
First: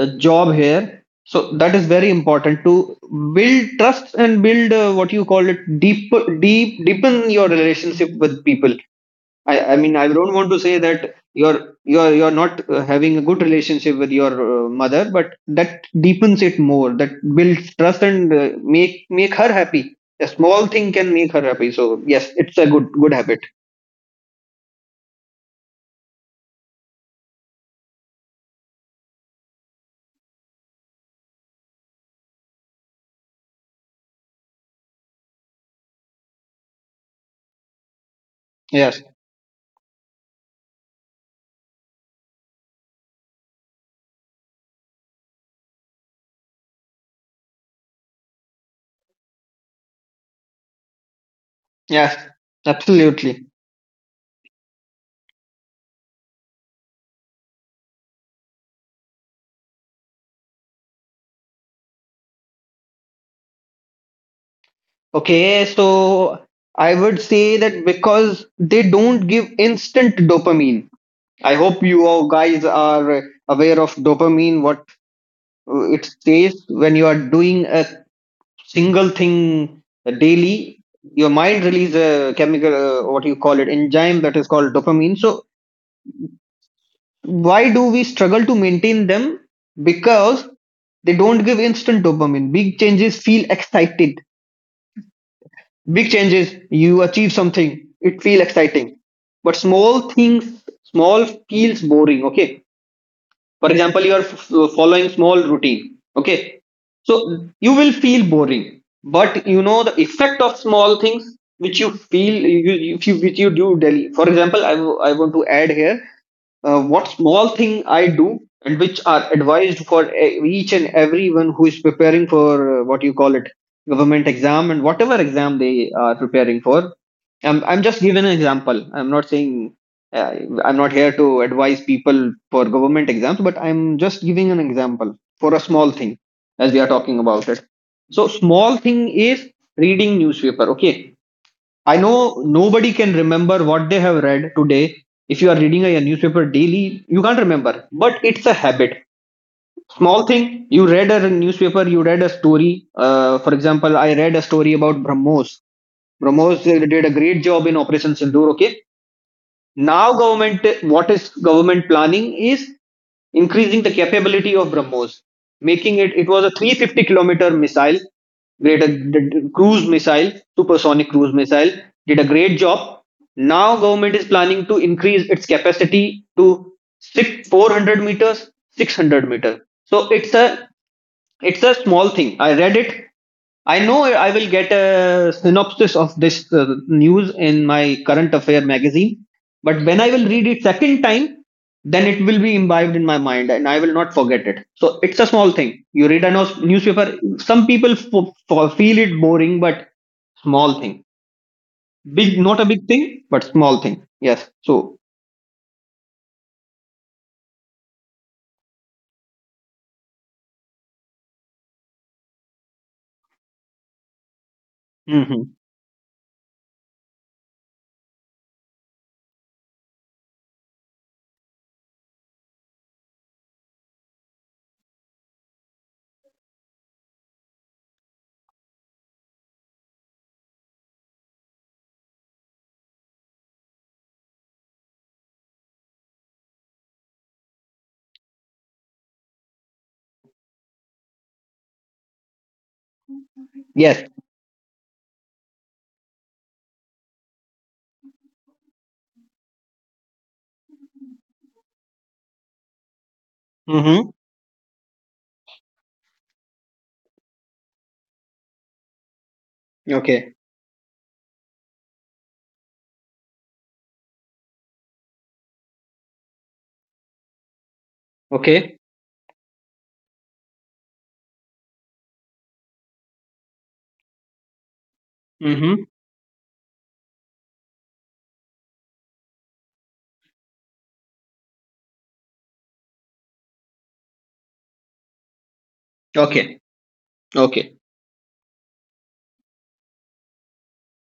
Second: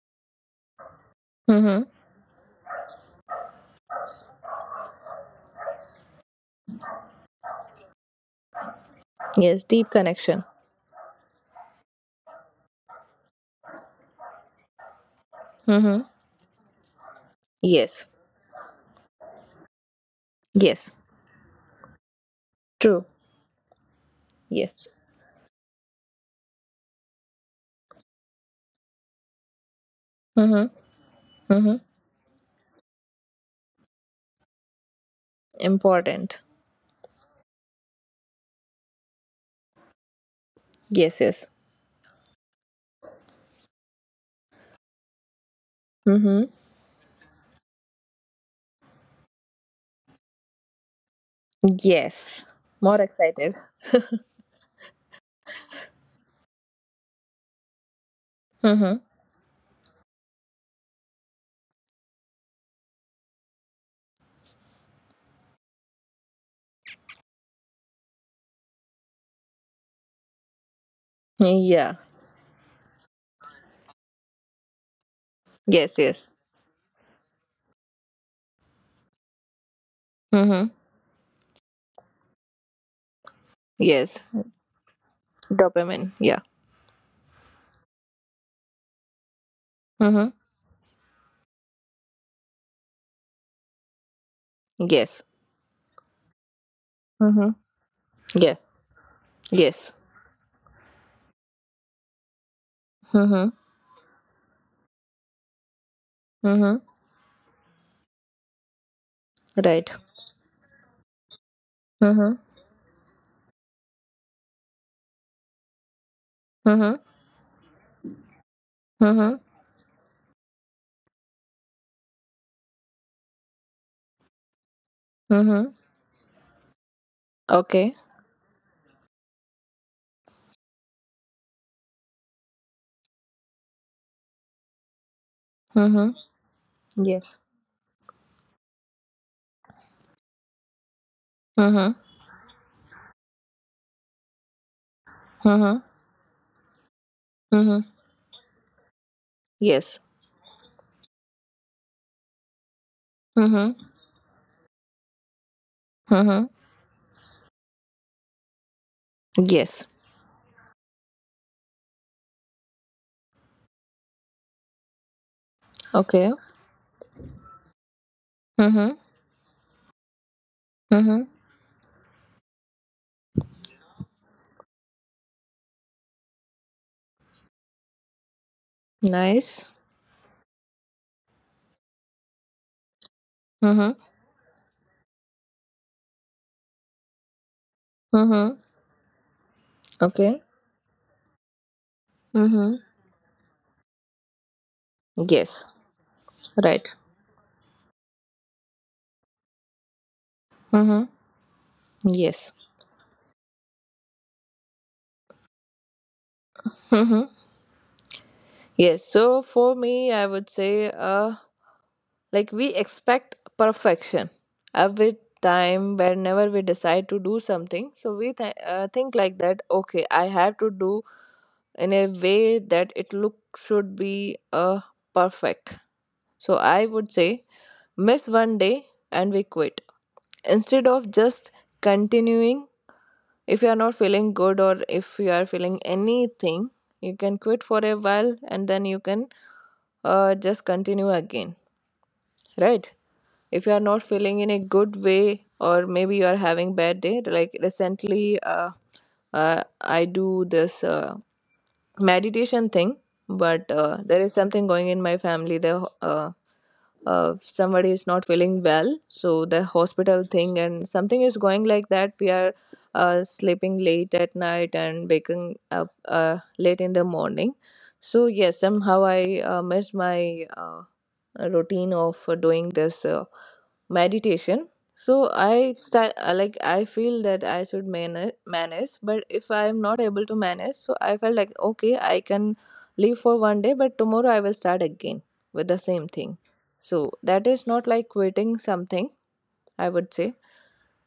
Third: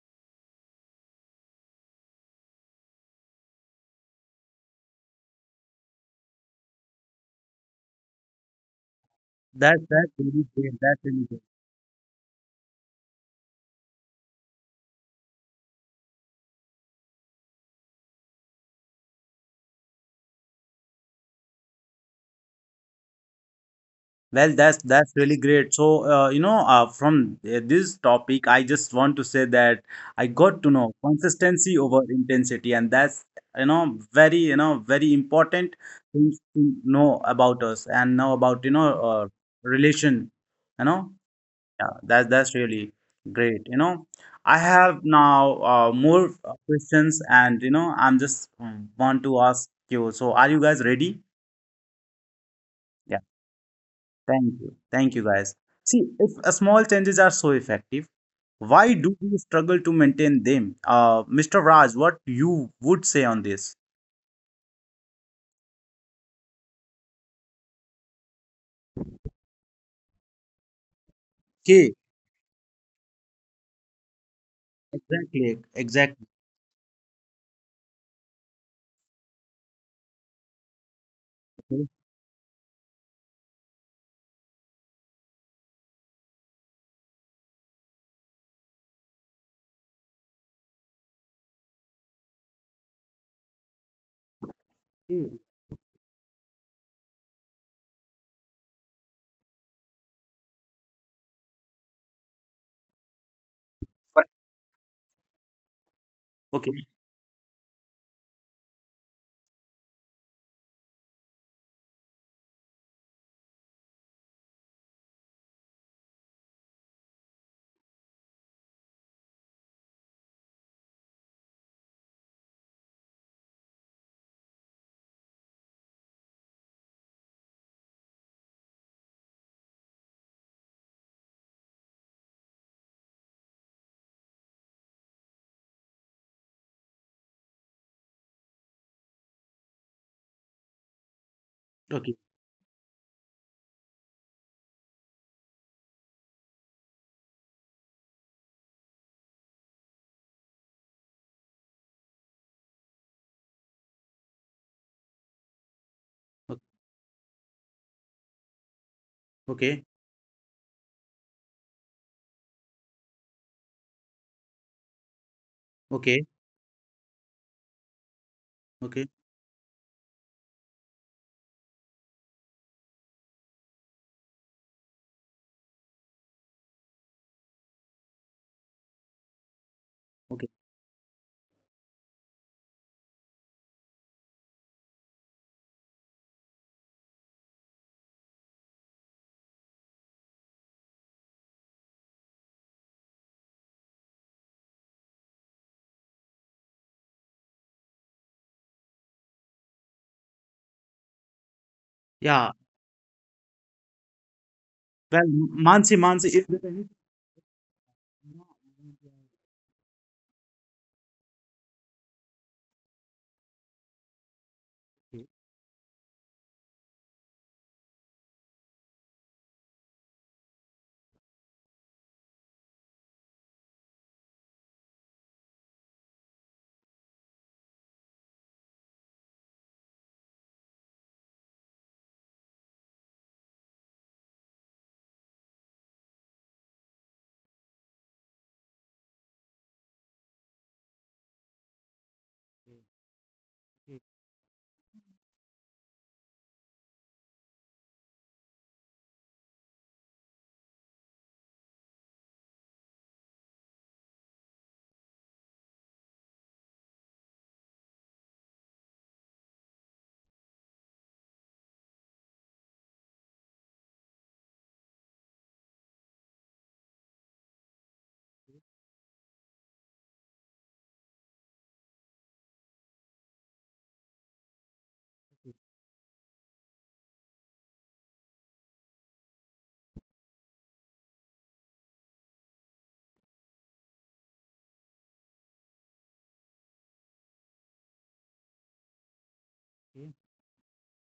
S2: a job here. So that
S3: Mm-hmm.
S2: is very important to build trust and build what you call it deepen your relationship with people. I,
S3: Yes.
S1: That
S2: I
S3: Deep
S2: mean, I
S1: that's
S2: don't
S3: connection.
S1: really
S2: want to
S1: great.
S2: say
S1: That's
S2: that
S1: really great.
S2: you're not having a good relationship with your mother, but that
S3: Mm-hmm.
S2: deepens it more. That builds trust
S3: Yes.
S2: and make her happy. A small
S3: Yes.
S2: thing can make her happy. So yes, it's a good
S3: True.
S2: good habit.
S1: Well,
S3: Yes.
S1: that's really great. So, you know, from this topic, I just want to say that I got to know
S3: Mm-hmm.
S1: consistency
S3: Mm-hmm.
S1: over intensity, and that's you know very important things
S3: Important.
S1: to know about us and know about you know
S2: Yes,
S1: relation. You know,
S3: Yes. Yes.
S1: yeah, that's really great. You know, I have now more
S3: Mm-hmm.
S1: questions, and you know, I'm just want to ask you. So, are you guys ready?
S2: yes,
S3: Yes. More
S1: Yeah.
S2: absolutely.
S3: excited.
S1: Thank you. Thank you, guys. See, if a small changes are so effective, why
S3: Mm-hmm.
S1: do we struggle to maintain them? Mr. Raj, what you would say on this?
S2: Okay, so I would say that because they don't give instant dopamine. I hope
S1: Okay,
S3: Yeah.
S2: you all guys are aware of dopamine. What
S1: exactly,
S3: Yes.
S2: it
S1: exactly.
S3: Yes.
S2: says, when you are doing a single thing
S3: Mm-hmm.
S2: daily, your mind release a chemical, what you call it,
S3: Yes.
S2: enzyme that is called dopamine. So
S3: Dopamine. Yeah.
S2: why do we struggle to maintain them?
S3: Mm-hmm.
S2: Because they don't give instant dopamine. Big changes feel excited,
S3: Yes.
S1: Okay,
S2: big changes, you achieve
S3: Mm-hmm.
S2: something, it feel
S3: Yeah.
S2: exciting, but
S3: Yes.
S2: small things, small feels boring. Okay,
S3: Mm-hmm.
S2: for example, you are following small routine, okay,
S3: Mm-hmm.
S1: okay,
S2: so you will feel boring. But you know
S3: Right.
S2: the effect of small things, which you feel
S3: Mm-hmm.
S2: if you, which you do daily. For example, I want to add here
S3: Mm-hmm.
S2: what small thing I do and which are
S3: Mm-hmm.
S2: advised for each and everyone who is preparing for what you call it government exam and whatever exam
S3: Mm-hmm.
S2: they are preparing for. I'm
S3: Okay.
S2: just giving an example, I'm not saying uh, I'm not here to advise people for government exams, but I'm just giving an example for a small
S3: Mhm.
S2: thing, as we are talking
S3: Yes.
S2: about it. So small thing is reading newspaper, okay.
S3: Mhm.
S2: I
S1: okay,
S2: know nobody can remember what they have read today. If you are
S3: Mhm.
S2: reading a newspaper daily, you can't remember,
S3: Mhm.
S2: but it's a habit.
S3: Yes.
S2: Small thing, you read a newspaper, you read a story, for
S3: Mhm.
S2: example, I read a story about Brahmos.
S3: Mhm.
S2: Brahmos did a great job in Operation Sindoor, okay.
S1: okay,
S3: Yes.
S2: Now, government, what is government planning is increasing the capability of Brahmos, making it.
S1: okay,
S3: Okay.
S2: It was a 350-kilometer missile, great,
S3: Mhm.
S1: okay,
S2: a cruise missile, supersonic
S3: Mhm.
S2: cruise missile, did a great job. Now, government is planning to increase its capacity to six, 400 meters, 600 meters.
S3: Nice.
S2: So it's
S1: okay.
S2: a it's a small thing. I read it. I
S3: Mhm.
S2: know I will get a synopsis of this news in my current affair
S3: Mhm.
S2: magazine, but when I will
S3: Okay.
S2: read it second time, then it will be
S3: Mhm.
S2: imbibed in my mind and I will not forget it. So it's a small
S3: Yes.
S2: thing. You read a
S3: Right.
S2: newspaper. Some people feel it boring, but small thing.
S3: Mhm.
S2: Big,
S1: Yeah.
S3: Yes.
S2: not a big thing, but small thing. Yes. So.
S1: Well, Mansi, Mansi, is there is
S3: Mhm.
S1: no,
S3: Yes.
S1: okay,
S3: So for me, I would say like we expect perfection every
S1: okay.
S2: Hmm.
S3: time whenever we decide to do something. So think like that, okay, I have to do in a way that it look should be perfect. So I would say miss one day and we quit instead of just continuing. If you are not feeling good or if you are feeling anything, you can quit for a while and then you can just continue again, right? If you are not
S2: Yes.
S3: feeling in a good way, or maybe you are having bad day, like recently, I do this meditation thing, but
S2: Hmm.
S3: there is something going in my family, the uh, somebody is not feeling well, so the hospital
S2: Okay.
S3: thing and something is going like that, we are sleeping late at night and waking up late in the morning. So yes,
S2: Okay.
S3: somehow I missed my uh, routine of doing this meditation. So I
S2: Hmm.
S3: start like I feel that I should manage, but if I am not able to manage, so I felt like okay, I can leave for one day, but tomorrow I will start again with the same thing.
S2: Okay.
S3: So that is
S2: Okay.
S3: not like quitting something, I would say.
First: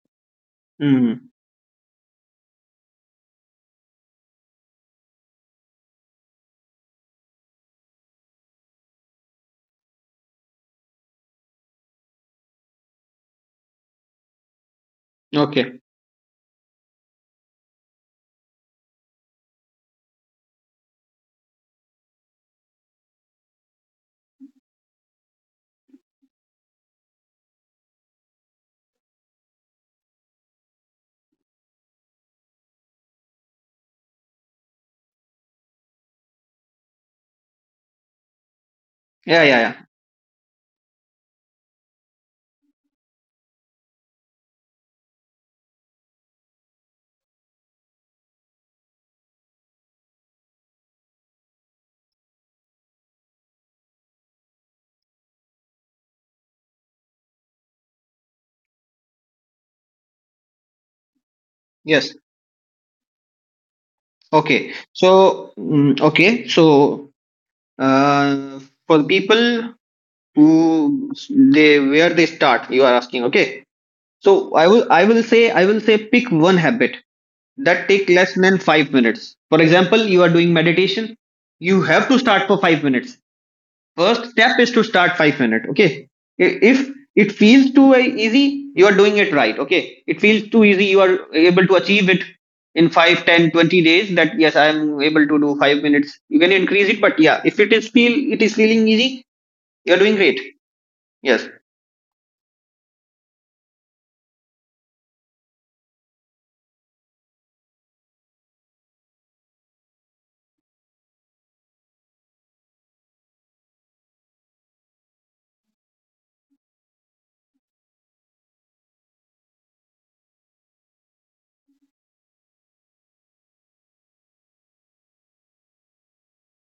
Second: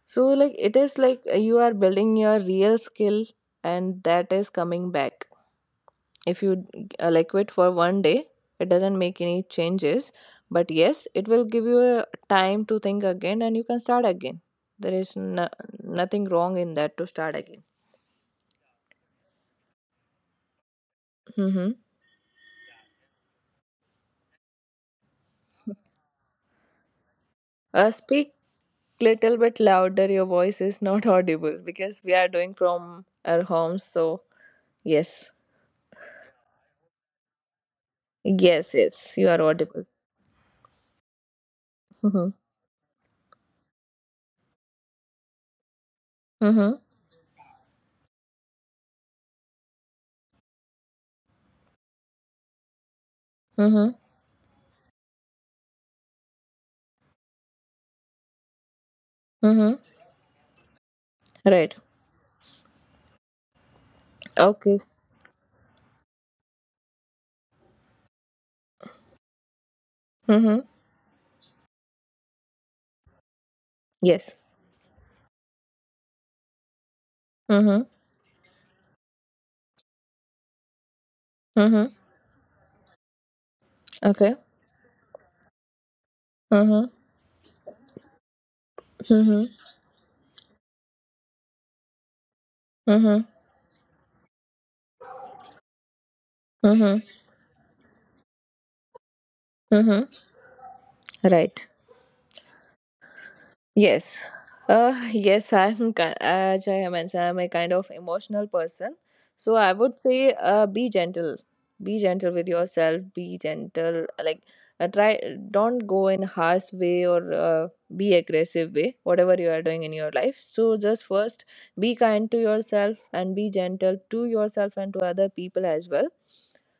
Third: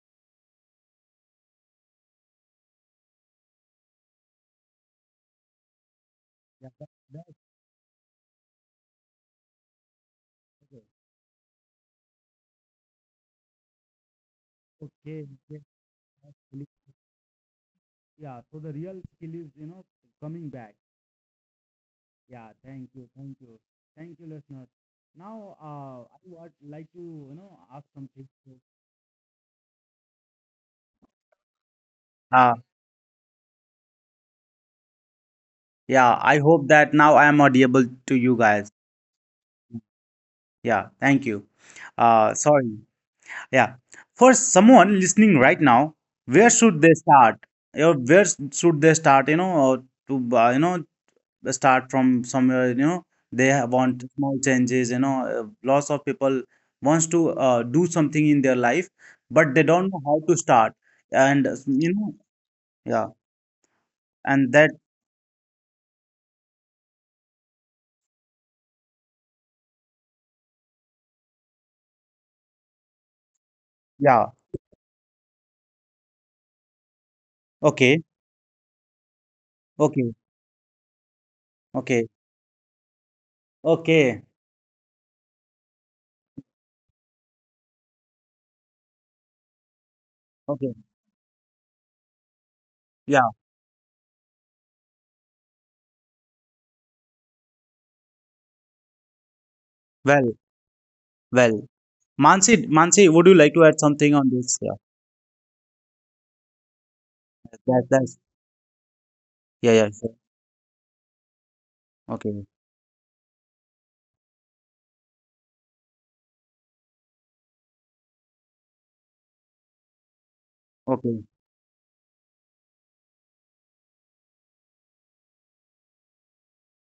S3: So like it is like
S2: Mm.
S3: you are building your real skill, and that is coming back. If you
S1: Yeah, that,
S3: like
S1: that's
S3: quit for one day, it doesn't make any changes, but
S1: okay.
S3: yes, it will give you a time to think again and you can start again. There is
S1: Okay,
S3: no,
S1: okay,
S2: Okay.
S3: nothing
S1: that's
S3: wrong
S1: really-
S3: in that to start again.
S1: yeah. So the real skill is, you know, coming back.
S3: Mm-hmm.
S1: Yeah, thank you, thank you, thank you, listeners. Now, I would like to, you know, ask something.
S3: Speak
S1: to-
S3: little bit louder, your voice is not audible because we are
S1: Uh,
S3: doing from our homes, so yes.
S1: yeah, I hope that now I am audible to you guys.
S3: Yes, you
S2: Yeah,
S3: are
S2: yeah, yeah.
S3: audible.
S1: Yeah, thank you.
S3: Mm-hmm.
S1: Sorry. Yeah. For someone listening right now, where should
S3: Mm-hmm.
S1: they start? Or where should they start, you know, to, you know, start from somewhere you know they
S3: Mm-hmm.
S1: want small changes you know lots of people wants to do something in their life but they
S3: Mm-hmm.
S1: don't know how to start and
S3: Right.
S1: you know
S2: Yes.
S1: yeah and
S2: Okay.
S1: that
S3: Okay.
S2: So, mm, okay. So, uh, for people
S3: Mm-hmm.
S2: who, they where they start, you are asking. Okay.
S1: yeah
S3: Yes.
S2: So I will say pick one habit that
S3: Mm-hmm.
S1: okay
S2: take less than 5 minutes. For example,
S1: okay
S2: you are doing meditation. You
S3: Mm-hmm.
S2: have
S1: okay
S2: to start for 5 minutes.
S1: okay
S2: First
S3: Okay.
S2: step is to start 5 minutes, okay.
S3: Mm-hmm.
S2: If it feels too easy, you are doing it right. Okay, it feels too
S1: okay
S2: easy, you are able to achieve it in five,
S3: Mm-hmm.
S1: yeah
S2: 10, 20 days, that yes, I am able to do 5 minutes, you can increase it.
S3: Mm-hmm.
S2: But yeah, if it is feel, it is feeling easy, you are doing
S3: Mm-hmm.
S1: well
S2: great. Yes.
S1: well
S3: Right.
S1: Mansi Mansi would you like to add something
S3: Yes.
S1: on this yeah
S3: Yes, I'm, as I mentioned, I'm a kind
S1: that
S3: of
S1: that's
S3: emotional person. So
S1: yeah
S3: I
S1: yeah
S3: would
S1: sure.
S3: say, be gentle. Be gentle
S1: Okay
S3: with yourself. Be gentle. Like, uh, try, don't go in harsh way, or be aggressive way, whatever you are doing in your life. So just
S1: okay
S3: first, be kind to yourself and be gentle to yourself and to other people as well.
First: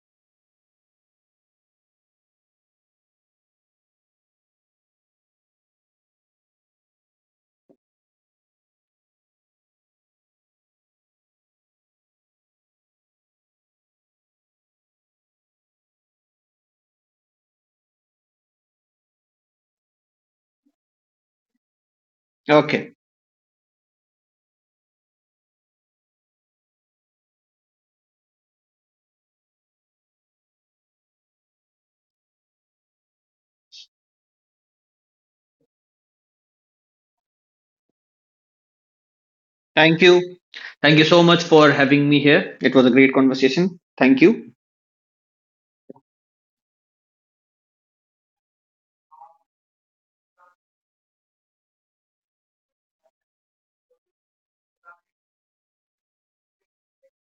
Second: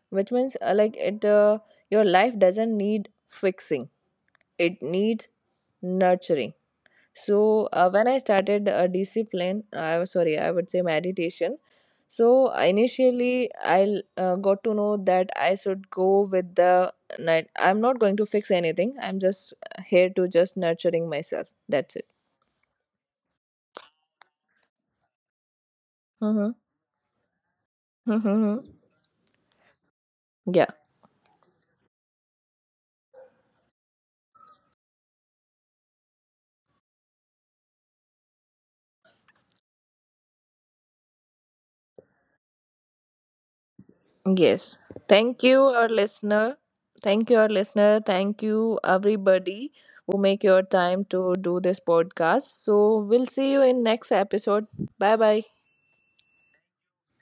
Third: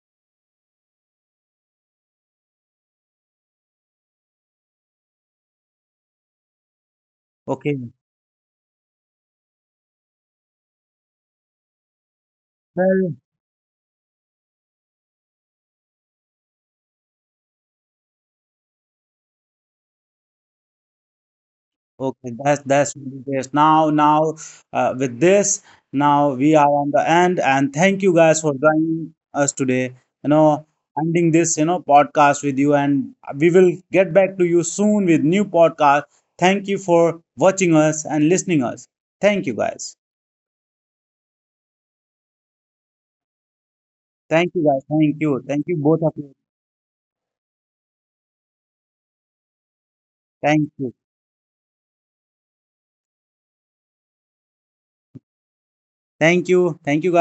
S3: Which means, like, your life doesn't need fixing. It needs nurturing. So
S1: okay
S3: when I started a discipline, I was sorry, I would say meditation. So
S1: well.
S3: initially, I got to know that I should go with the night. I'm not going to fix anything. I'm just here to just nurturing myself. That's it.
S1: Okay,
S2: Okay,
S1: that's really great. Now, now, with this, now
S3: Mm-hmm.
S1: we are on the end, and thank you guys for
S3: Mm-hmm.
S1: joining us today. You
S3: Yeah.
S1: know, ending this, you know, podcast with you, and we will get back to you soon with new podcast. Thank you for watching us and listening us. Thank you guys.
S2: thank you, thank you so much for having me here, it was a great conversation, thank you.
S1: Thank you
S3: Yes.
S1: guys. Thank
S3: Thank
S1: you.
S3: you,
S1: Thank you
S3: our
S1: both of you.
S3: listener. Thank you, our listener. Thank you, everybody who make your
S1: Thank you.
S3: time to do this podcast. So we'll see you in next episode. Bye bye.
S1: Thank you. Thank you